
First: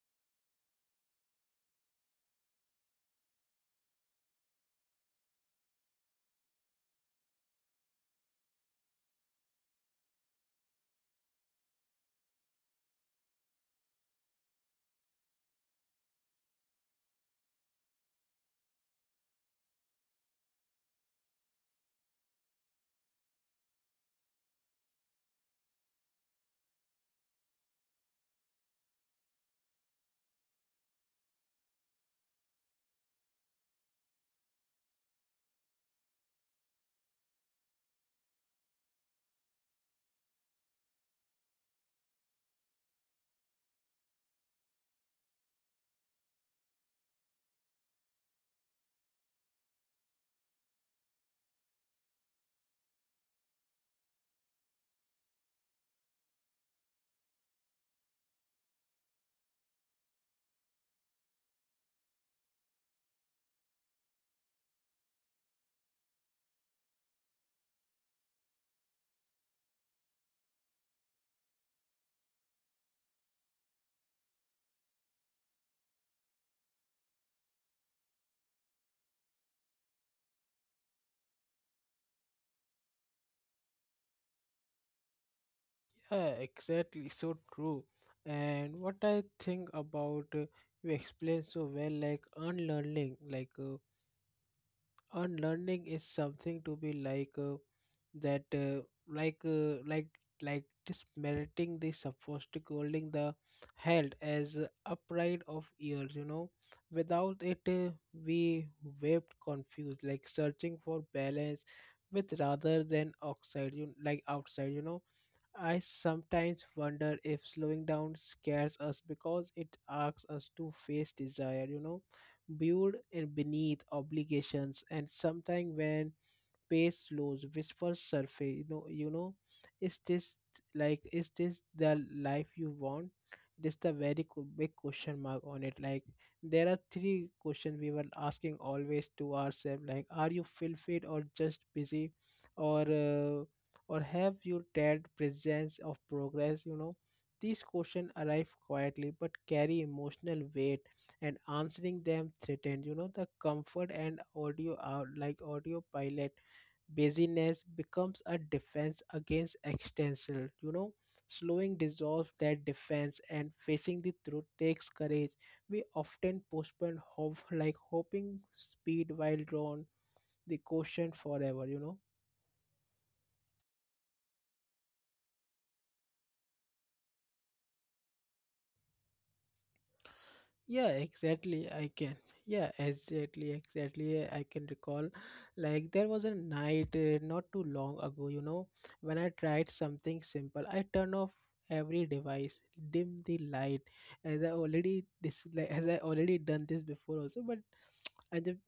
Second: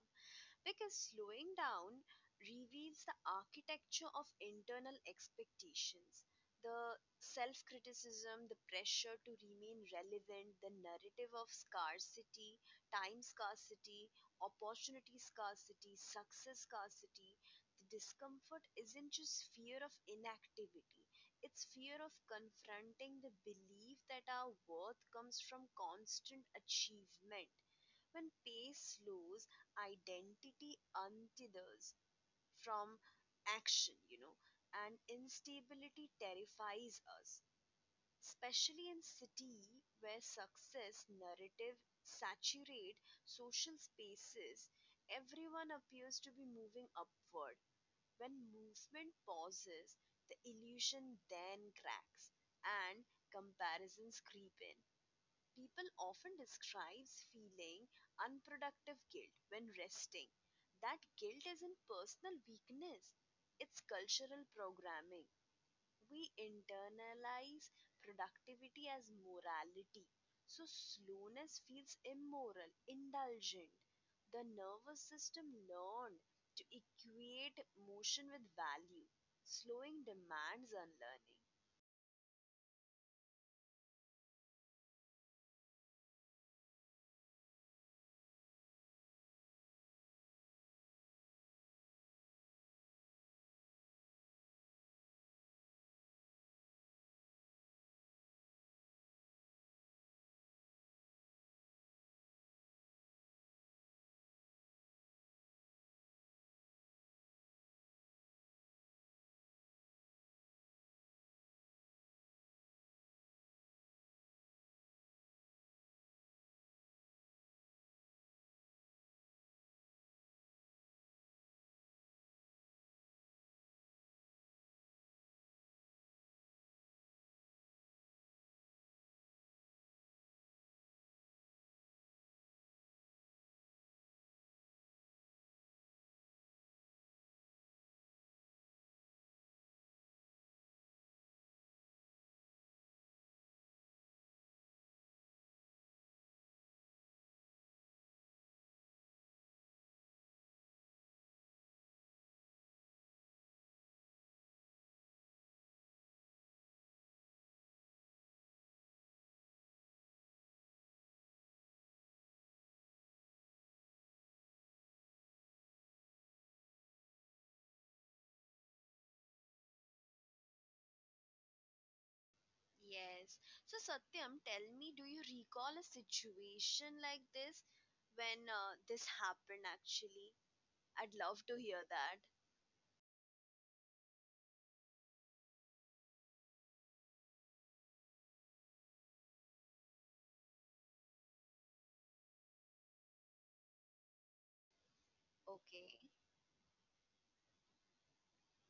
Speaker 2: Because slowing down reveals the architecture of internal expectations, the self criticism, the pressure to remain relevant, the narrative of scarcity: time scarcity, opportunity scarcity, success scarcity. The discomfort isn't just fear of inactivity, it's fear of confronting the belief that our worth comes from constant achievement. When pace slows, identity untethers from action, you know, and instability terrifies us, especially in city where success narrative saturate social spaces. Everyone appears to be moving upward. When movement pauses, the illusion then cracks and comparisons creep in. People often describes feeling unproductive guilt when resting. That guilt isn't personal weakness, it's cultural programming. We internalize productivity as morality. So slowness feels immoral, indulgent. The nervous system learned to equate motion with value. Slowing demands unlearning.
Speaker 1: Yeah, exactly. So true. And what I think about you explained so well, like unlearning is something to be like that, like like dismeriting the supposed holding the held as a pride of years. You know, without it, we wept confused, like searching for balance with rather than outside. You like outside. You know I sometimes wonder if slowing down scares us because it asks us to face desire, you know, build in beneath obligations, and sometimes when pace slows, whispers surface. You know, is this like is this the life you want? This the very big question mark on it. Like there are three questions we were asking always to ourselves. Like, are you fulfilled or just busy, or uh, or have you dared presence of progress? You know, these questions arrive quietly but carry emotional weight, and answering them threatened, you know, the comfort and audio out like audio pilot. Busyness becomes a defense against existential, you know. Slowing dissolves that defense, and facing the truth takes courage. We often postpone hope, like hoping speed while drawn the question forever, you know.
Speaker 2: Yes. So, Satyam, tell me, do you recall a situation like this when this happened actually?
Speaker 1: Yeah,
Speaker 2: I'd love to
Speaker 1: exactly.
Speaker 2: hear
Speaker 1: I can.
Speaker 2: that.
Speaker 1: Yeah, exactly, exactly. I can recall. Like, there was a night not too long ago, you know, when I tried something simple. I turn off every device, dim the light, as I already like,
Speaker 2: Okay.
Speaker 1: as I already done this before also, but I just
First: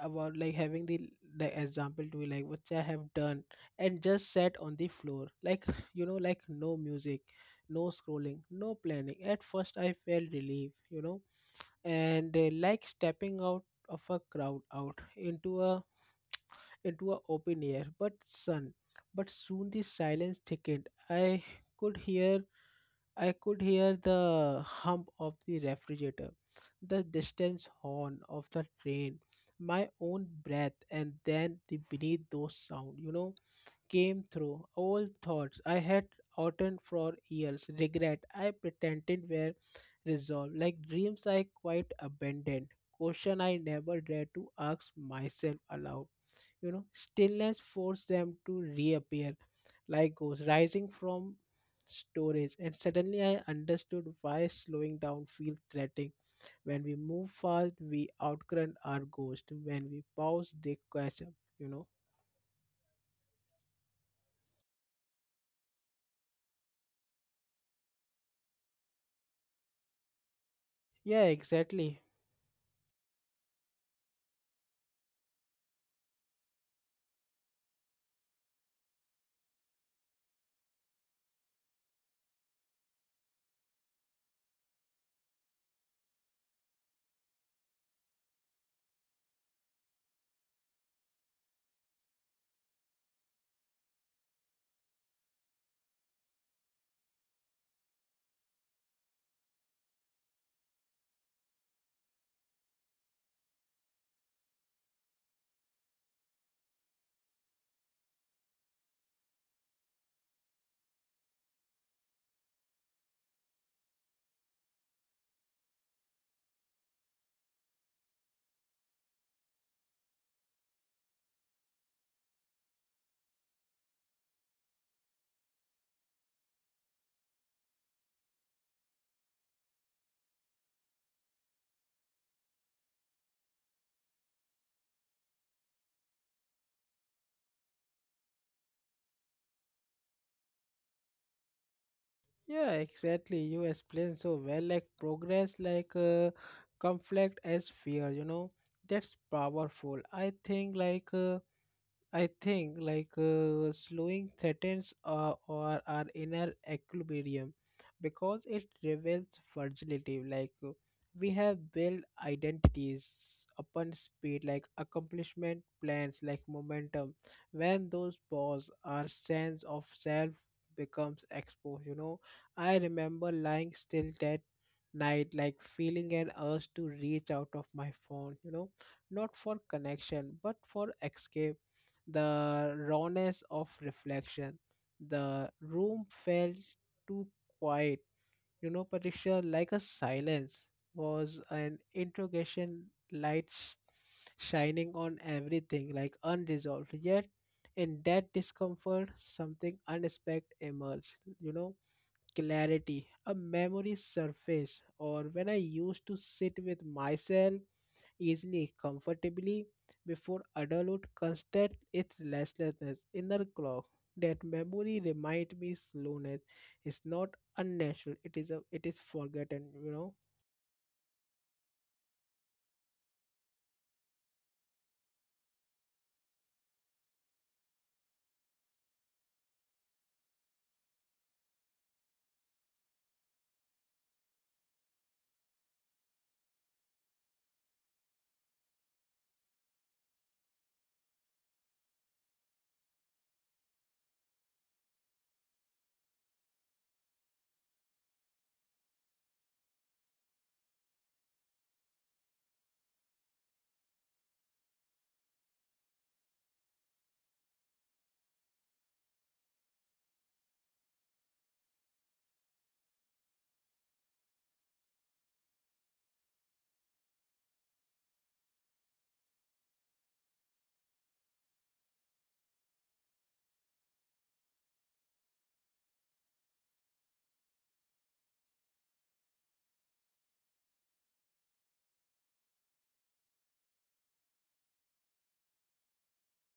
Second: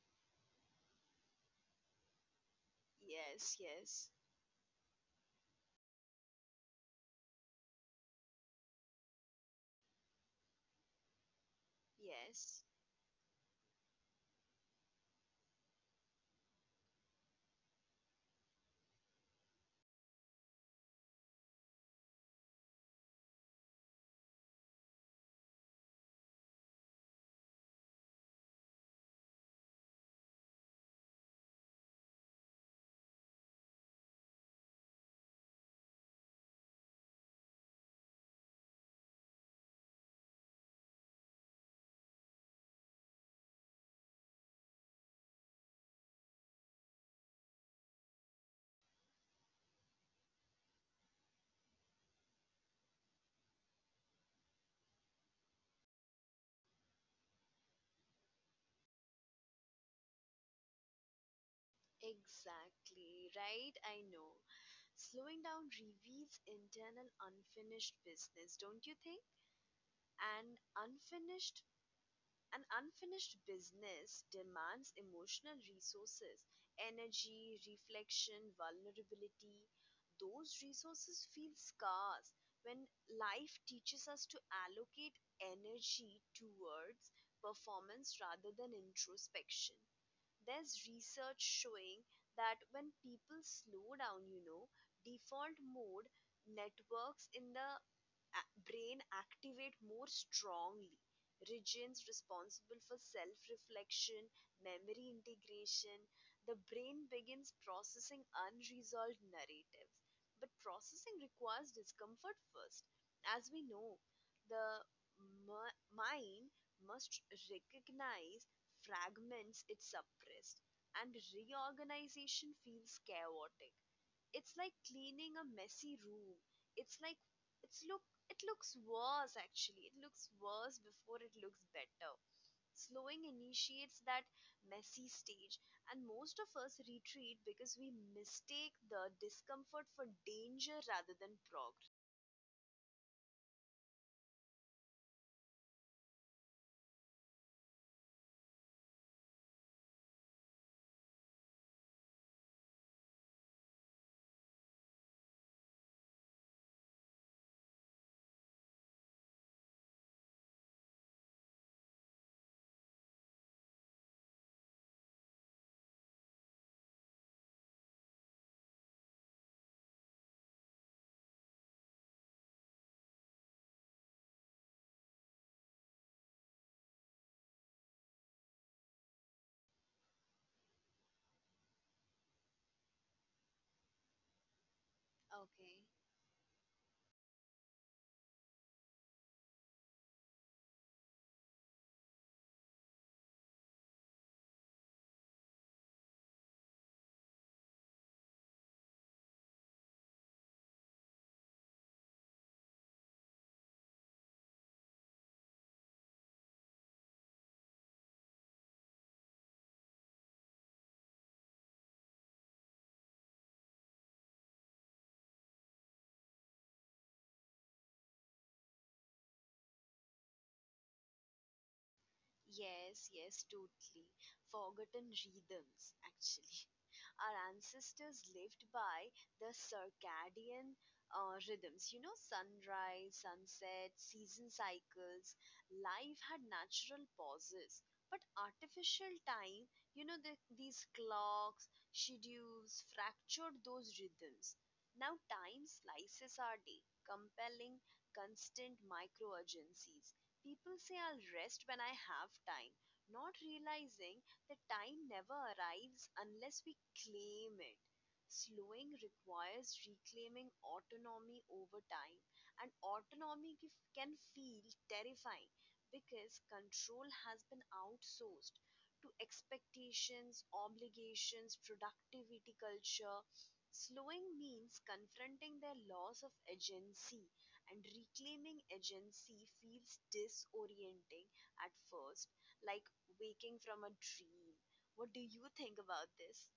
Speaker 1: about like having the example to be like which I have done.
Speaker 2: Yes,
Speaker 1: And
Speaker 2: yes,
Speaker 1: just sat on the floor like you know, like no music, no scrolling, no planning. At first I felt relief, you know, and
Speaker 2: yes.
Speaker 1: like stepping out of a crowd out into a open air, but sun but soon the silence thickened. I could hear I could hear the hum of the refrigerator, the distance horn of the train, my own breath, and then the beneath those sounds, you know, came through all thoughts I had uttered for years, regret I pretended were resolved, like dreams I quite abandoned, question I never dared to ask myself aloud, you know. Stillness forced them to reappear like ghosts rising from storage, and suddenly I understood why slowing down feels threatening. When we move fast, we outrun our ghost. When we pause, they question, you know.
Speaker 2: Exactly. Right? I know. Slowing down reveals internal unfinished business, don't you think? And
Speaker 1: Yeah,
Speaker 2: unfinished
Speaker 1: exactly.
Speaker 2: An unfinished business demands emotional resources, energy, reflection, vulnerability. Those resources feel scarce when life teaches us to allocate energy towards performance rather than introspection. There's research showing that when people slow down, you know, default mode networks in the brain activate more strongly regions responsible for self reflection, memory integration. The brain begins processing unresolved narratives. But processing requires discomfort first. As we know, the mind must recognize fragments it suppressed, and reorganization feels chaotic. It's like cleaning a messy room. It's like it's look it looks worse actually. It looks worse before it looks better. Slowing initiates that messy stage, and most of us retreat because we mistake the discomfort for danger rather than progress.
Speaker 1: Yeah, exactly, you explained so well, like progress, like conflict as fear, you know. That's powerful. I think like slowing threatens or our inner equilibrium because it reveals fragility. Like we have built identities upon speed, like accomplishment, plans, like momentum. When those pause, our sense of self becomes exposed. You know, I remember lying still that night, like feeling an urge to reach out of my phone. You know, not for connection but for escape the rawness of reflection. The
Speaker 2: Okay.
Speaker 1: room felt too quiet, you know, Patricia, like a silence was an interrogation light shining on everything, like unresolved. Yet, in that discomfort, something unexpected emerged, you know, clarity, a memory surfaced, or when I used to sit with myself easily, comfortably before adulthood constates its restlessness. Inner clock that memory remind me slowness is not unnatural. It is a it is forgotten. You know.
Speaker 2: Yes, yes, totally. Forgotten rhythms, actually. Our ancestors lived by the circadian rhythms, you know, sunrise, sunset, season cycles. Life had natural pauses, but artificial time, you know, these clocks, schedules fractured those rhythms. Now time slices our day, compelling constant micro urgencies. People say I'll rest when I have time, not realizing that time never arrives unless we claim it. Slowing requires reclaiming autonomy over time, and can feel terrifying because control has been outsourced to expectations, obligations, productivity culture. Slowing means confronting their loss of agency, and reclaiming agency feels disorienting at first, like waking from a dream. What do you think about this?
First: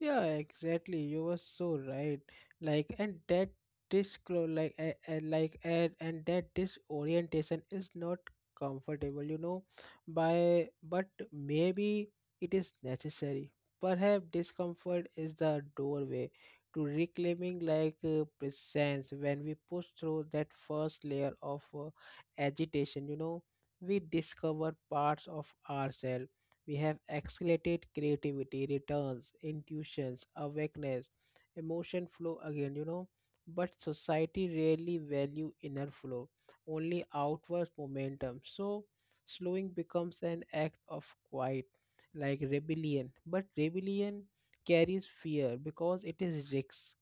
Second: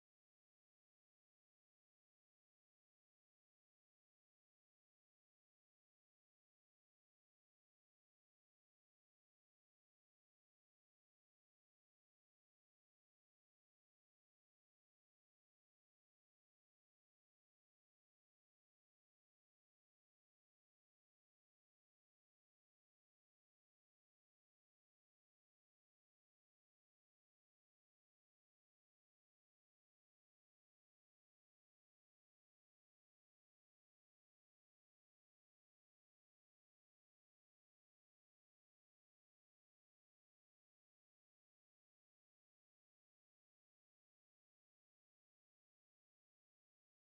Speaker 1: Yeah, exactly. You were so right. Like, and that and that disorientation is not comfortable, you know. By but maybe it is necessary. Perhaps discomfort is the doorway to reclaiming like presence. When we push through that first layer of agitation, you know, we discover parts of ourselves we have accelerated creativity, returns, intuitions, awakeness, emotion flow again, you know. But society rarely value inner flow, only outward momentum. So slowing becomes an act of quiet, like rebellion. But rebellion carries fear because it is risks.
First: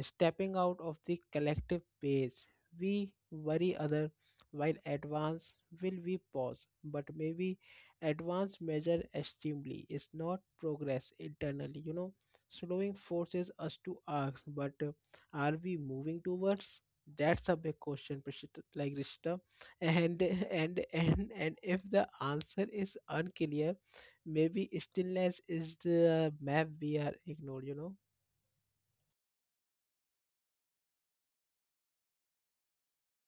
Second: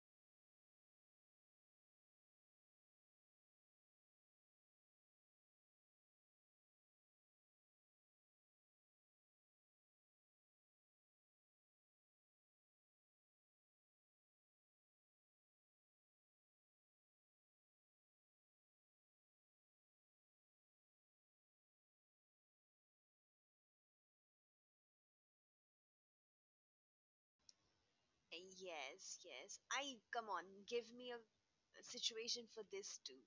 Speaker 1: Stepping out of the collective pace, we worry other while advance will we pause, but maybe advanced measure extremely is not progress internally, you know. Slowing forces us to ask but are we moving towards? That's a big question like Rishita. And if the answer is unclear, maybe stillness is the map we are ignored, you know.
Speaker 2: Yes, yes. I come on, give me a situation for this too.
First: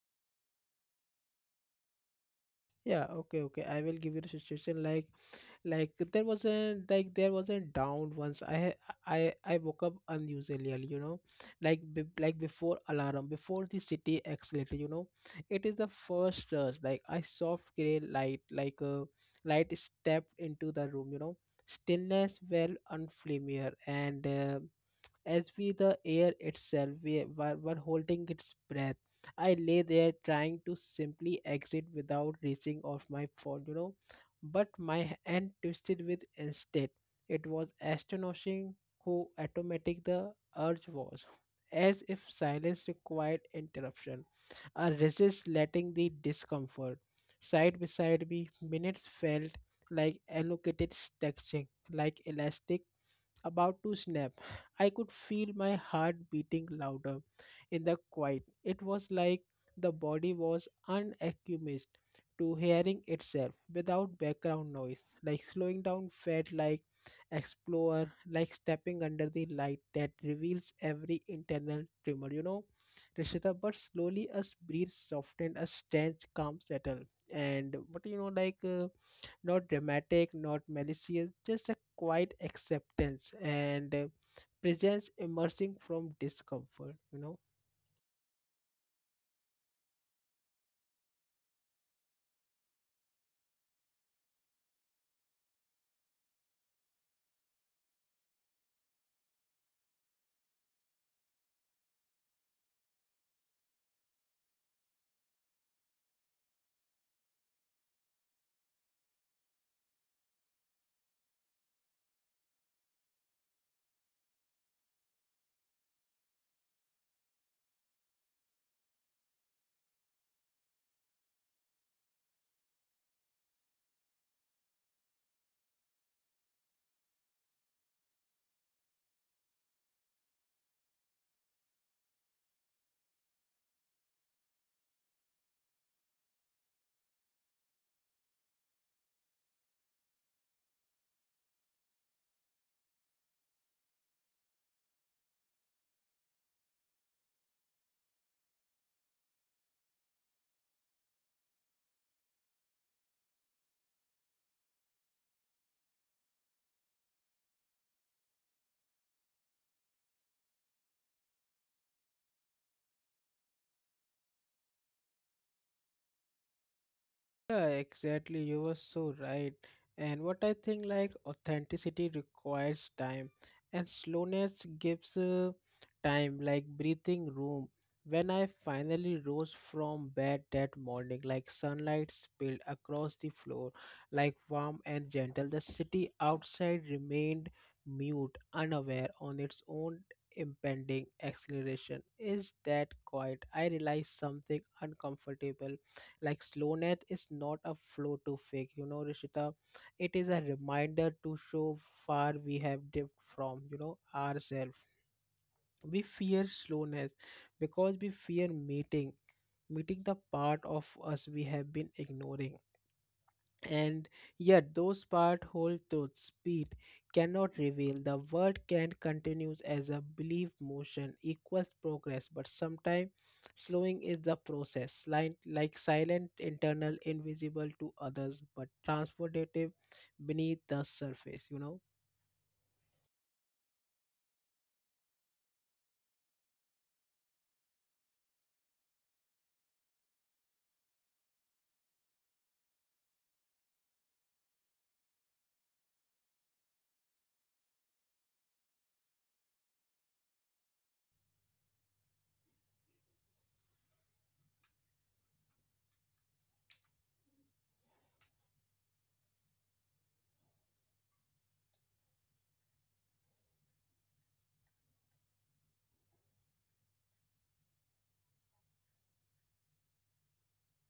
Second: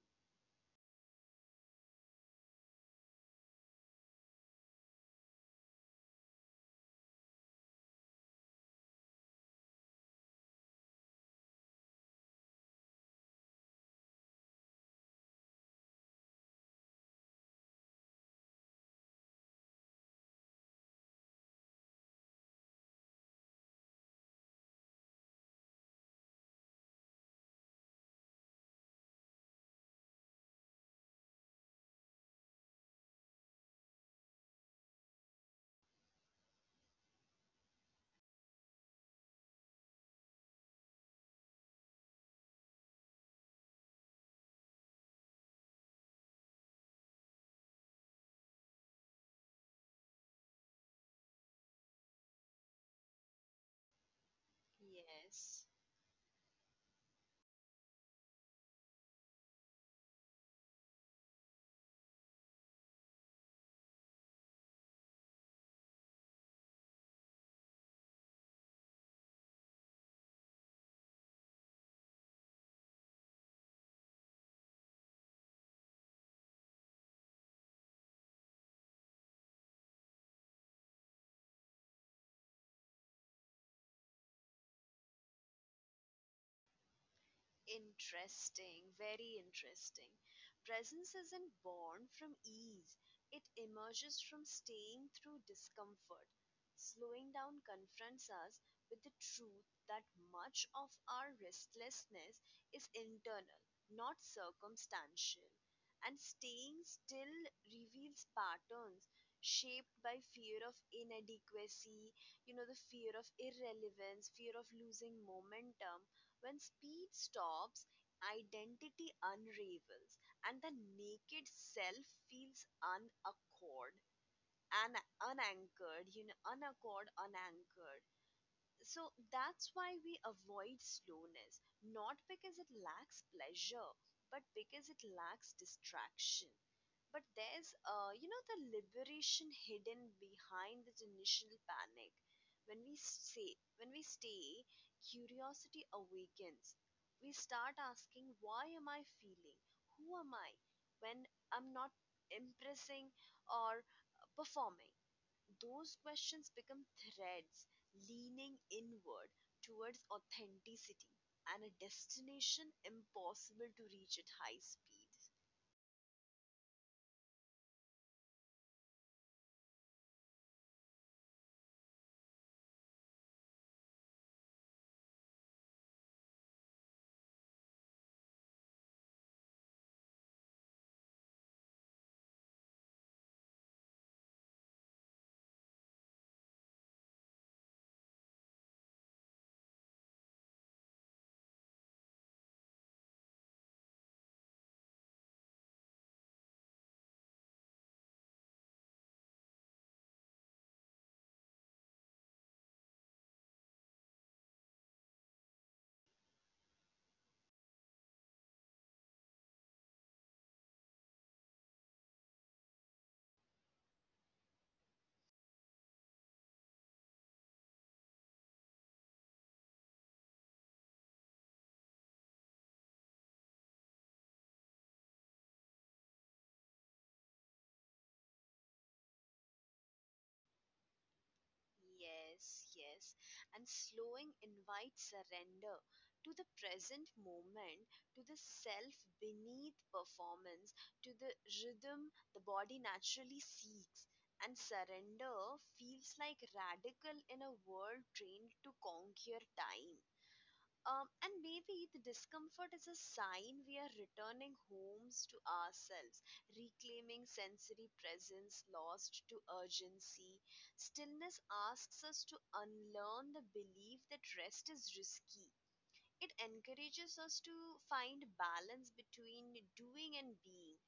Speaker 1: Yeah, okay, okay, I will give you the situation like like there wasn't down once. I woke up unusually early, you know, like like before alarm, before the city accelerator, you know. It is the first rush, like I soft gray light like a light stepped into the room, you know. Stillness well unfamiliar, and as with the air itself were while holding its breath. I lay there trying to simply exit without reaching off my phone, you know, but my hand twisted with instead. It was astonishing how automatic the urge was, as if silence required interruption. I resist letting the discomfort side beside me. Minutes felt like allocated stretching like elastic about to snap. I could feel
Speaker 2: Yes.
Speaker 1: my heart beating louder in the quiet. It was like the body was unaccustomed to hearing itself without background noise. Like slowing down felt like explorer, like stepping under the light that reveals every internal tremor, you know. Rishita, but slowly a breeze softened, a strange calm settled. And but you know, like. Not dramatic, not malicious, just a quiet acceptance and presence emerging from discomfort, you know.
Speaker 2: Interesting, very interesting. Presence isn't born from ease, it emerges from staying through discomfort. Slowing down confronts us with the truth that much of our restlessness is internal, not circumstantial. And staying still reveals patterns shaped by fear of inadequacy, you know, the fear of irrelevance, fear of losing momentum, when speed stops, identity unravels, and the naked self feels unaccord, and unanchored, you know, unaccord, unanchored, so that's why we avoid slowness, not because it lacks pleasure, but because it lacks distraction. But there's you know, the liberation hidden behind this initial panic. When we stay, curiosity awakens. We start asking, why am I feeling? Who am I? When I'm not impressing or performing. Those questions become threads leaning inward towards authenticity and a destination impossible to reach at high speed.
Speaker 1: Yeah, exactly. You were so right. And what I think, like, authenticity requires time, and slowness gives time, like, breathing room. When I finally rose from bed that morning, like, sunlight spilled across the floor, like, warm and gentle, the city outside remained mute, unaware on its own impending acceleration. Is that quiet? I realized something uncomfortable, like slowness is not a flow to fake, you know, Rishita. It is a reminder to show far we have dipped from ourselves. We fear slowness because we fear meeting the part of us we have been ignoring. And yet those part hold thought speed cannot reveal the world. Can continues as a belief motion equals progress, but sometimes slowing is the process, like silent, internal, invisible to others, but transformative beneath the surface.
Speaker 2: Yes, yes. And slowing invites surrender to the present moment, to the self beneath performance, to the rhythm the body naturally seeks. And surrender feels like radical in a world trained to conquer time. And maybe the discomfort is a sign we are returning homes to ourselves, reclaiming sensory presence lost to urgency. Stillness asks us to unlearn the belief that rest is risky. It encourages us to find balance between doing and being,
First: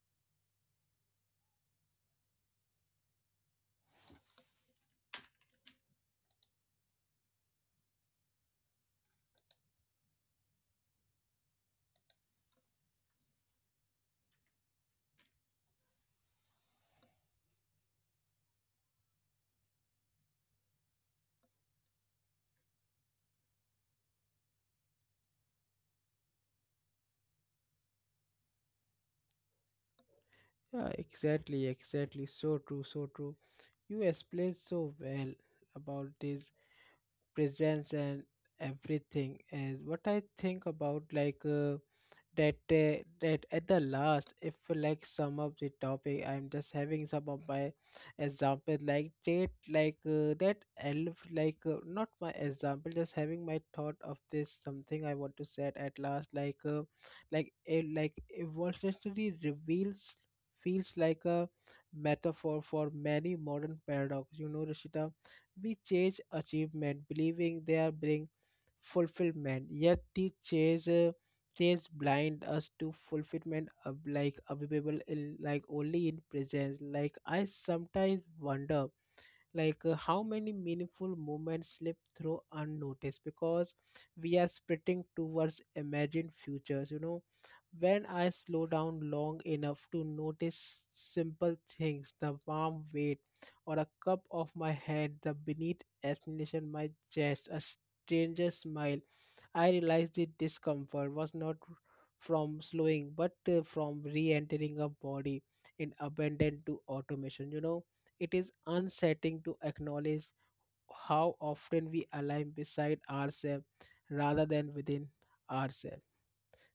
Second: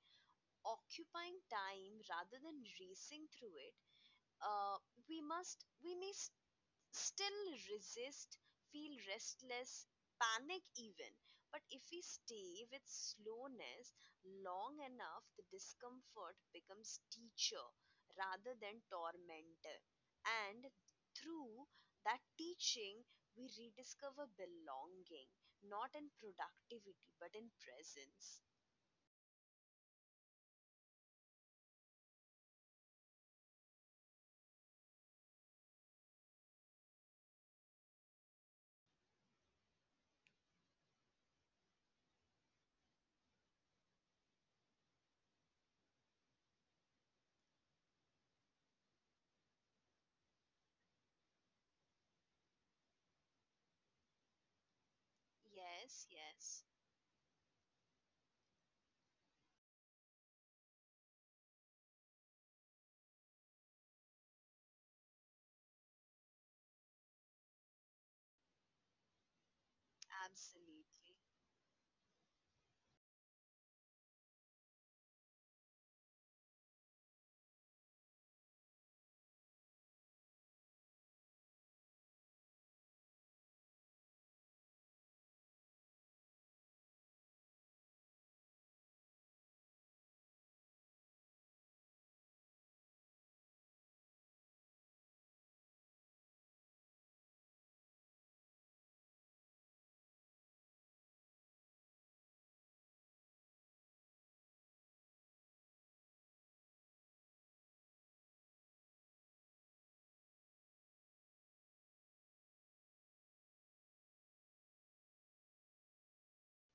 Speaker 2: occupying time rather than racing through it. Uh, we may still resist, feel restless, panic even. But if we stay with slowness long enough, the discomfort becomes teacher rather than tormentor. And through that teaching, we rediscover belonging, not in productivity, but in presence.
Speaker 1: Yeah, exactly, exactly, so true, so true. You explained so well about this presence and everything. And what I think about, like, that at the last, if like sum up the topic, I'm just having some of my example, like that, like, that elf, like, not my example, just having my thought of this, something I want to say at
Speaker 2: Yes,
Speaker 1: last,
Speaker 2: yes,
Speaker 1: like, like a like evolutionary reveals feels like a metaphor for many modern paradox, you know, Rishita. We chase achievement, believing they are bring fulfillment. Yet the chase uh,
Speaker 2: absolutely.
Speaker 1: chase blind us to fulfillment of, like, available in, like, only in presence. Like, I sometimes wonder, like, how many meaningful moments slip through unnoticed because we are sprinting towards imagined futures, you know. When I slow down long enough to notice simple things, the warm weight or a cup of my head, the beneath explanation my chest, a stranger's smile, I realized the discomfort was not from slowing, but from re entering a body in abandon to automation. You know, it is unsettling to acknowledge how often we align beside ourselves rather than within ourselves.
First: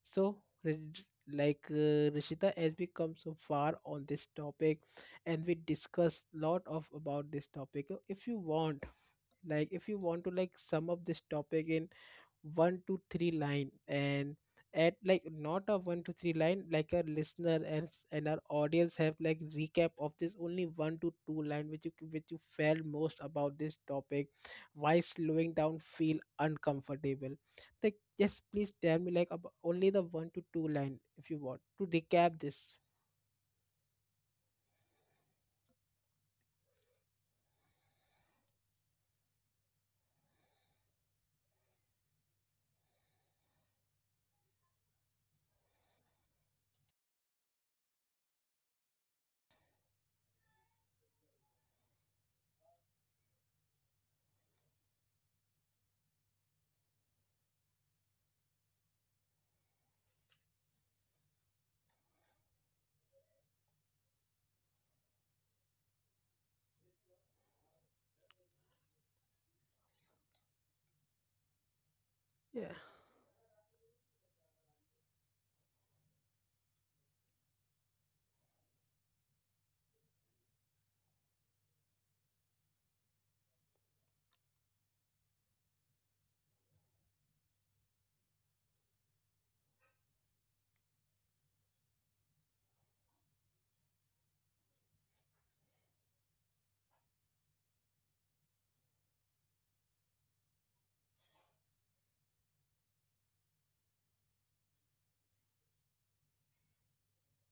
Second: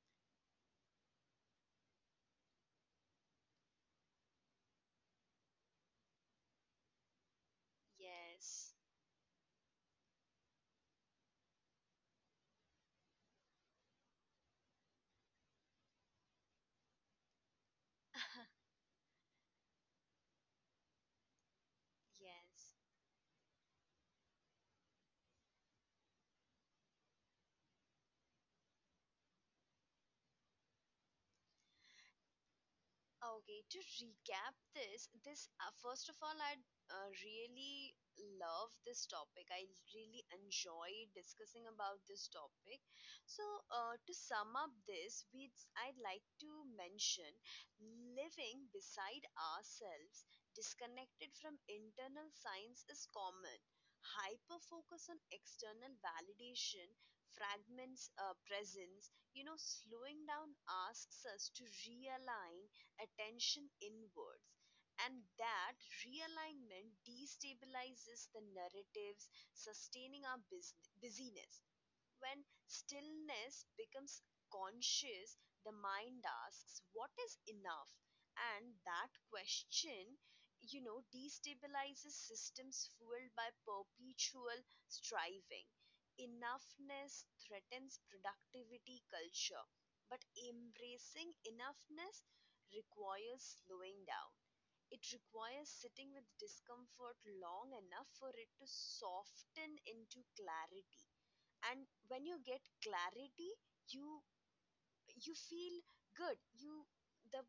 Speaker 1: So, re- like, Rishita, as we come so far on this topic, and we discuss lot of about this topic. If you
Speaker 2: Yes,
Speaker 1: want, like, if you want to like sum up this topic in one to three line and at, like, not a one to three line, like a listener and and our audience have like recap of this only one to two line, which you which you
Speaker 2: yes.
Speaker 1: felt most about this topic. Why slowing down feel uncomfortable? Like, just please tell me, like, about only the one to two line if you want to recap this.
Speaker 2: Okay, to recap this first of all, I really love this topic. I really enjoy discussing about this topic. So, to sum up this, we would I'd like to mention living beside ourselves, disconnected from internal signs, is common. Hyper focus on external validation fragments presence, you know, slowing down asks us to realign attention inwards. And that realignment destabilizes the narratives sustaining our busyness. When
Speaker 1: Yeah.
Speaker 2: stillness becomes conscious, the mind asks, what is enough? And that question, you know, destabilizes systems fueled by perpetual striving. Enoughness threatens productivity culture, but embracing enoughness requires slowing down. It requires sitting with discomfort long enough for it to soften into clarity, and when you get clarity you feel good, the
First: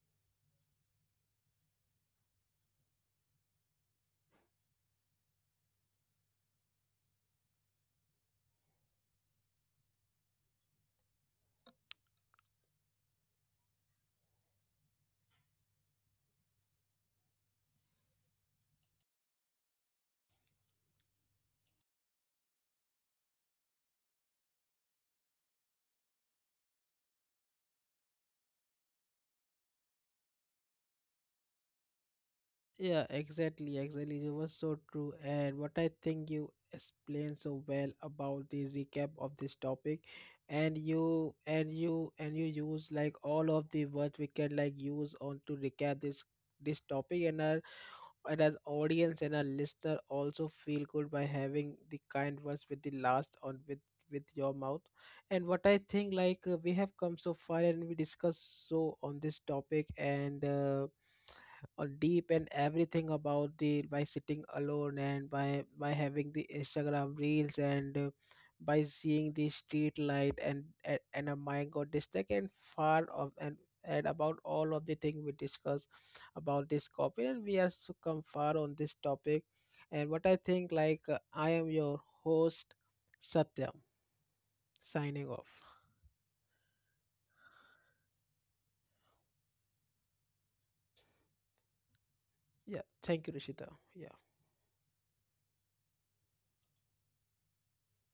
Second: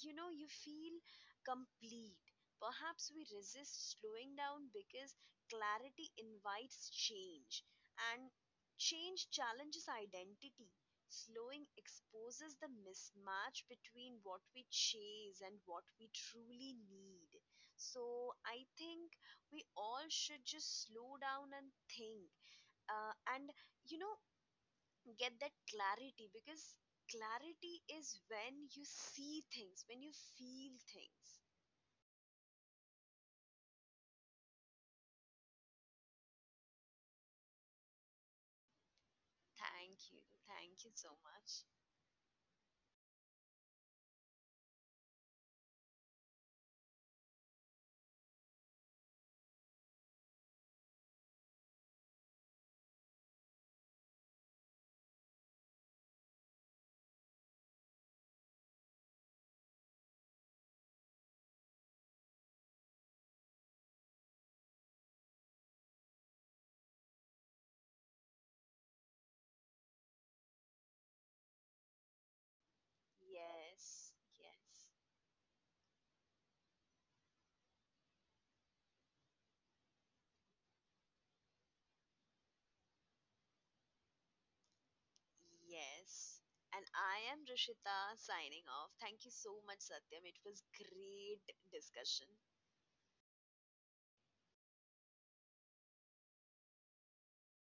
Speaker 2: you know, you feel complete. Perhaps we resist slowing down because clarity invites change, and change challenges identity. Slowing exposes the mismatch between what we chase and what we truly need. So I think we all should just slow down and think, and you know, get that clarity because clarity is when you see things, when you feel things.
Speaker 1: Yeah, exactly, exactly. It was so true. And what I think, you explained so well about the recap of this topic,
Speaker 2: Thank you.
Speaker 1: and
Speaker 2: Thank you so
Speaker 1: you
Speaker 2: much.
Speaker 1: and you and you use like all of the words we can like use on to recap this topic. And are and as audience and a listener also feel good by having the kind words with the last on with your mouth. And what I think, like, we have come so far and we discussed so on this topic and, on deep and everything about the by sitting alone and by having the Instagram reels and, by seeing the street light and, a mind got this and far of and
Speaker 2: Yes.
Speaker 1: about all of
Speaker 2: Yes.
Speaker 1: the thing we discuss about this copy and we are so come far on this topic. And what I think, like, I am your host Satyam, signing off.
Speaker 2: Yes. And I am Rishita signing off. Thank you so much, Satyam. It was great discussion.
Speaker 1: Yeah, thank you, Rishita. Yeah.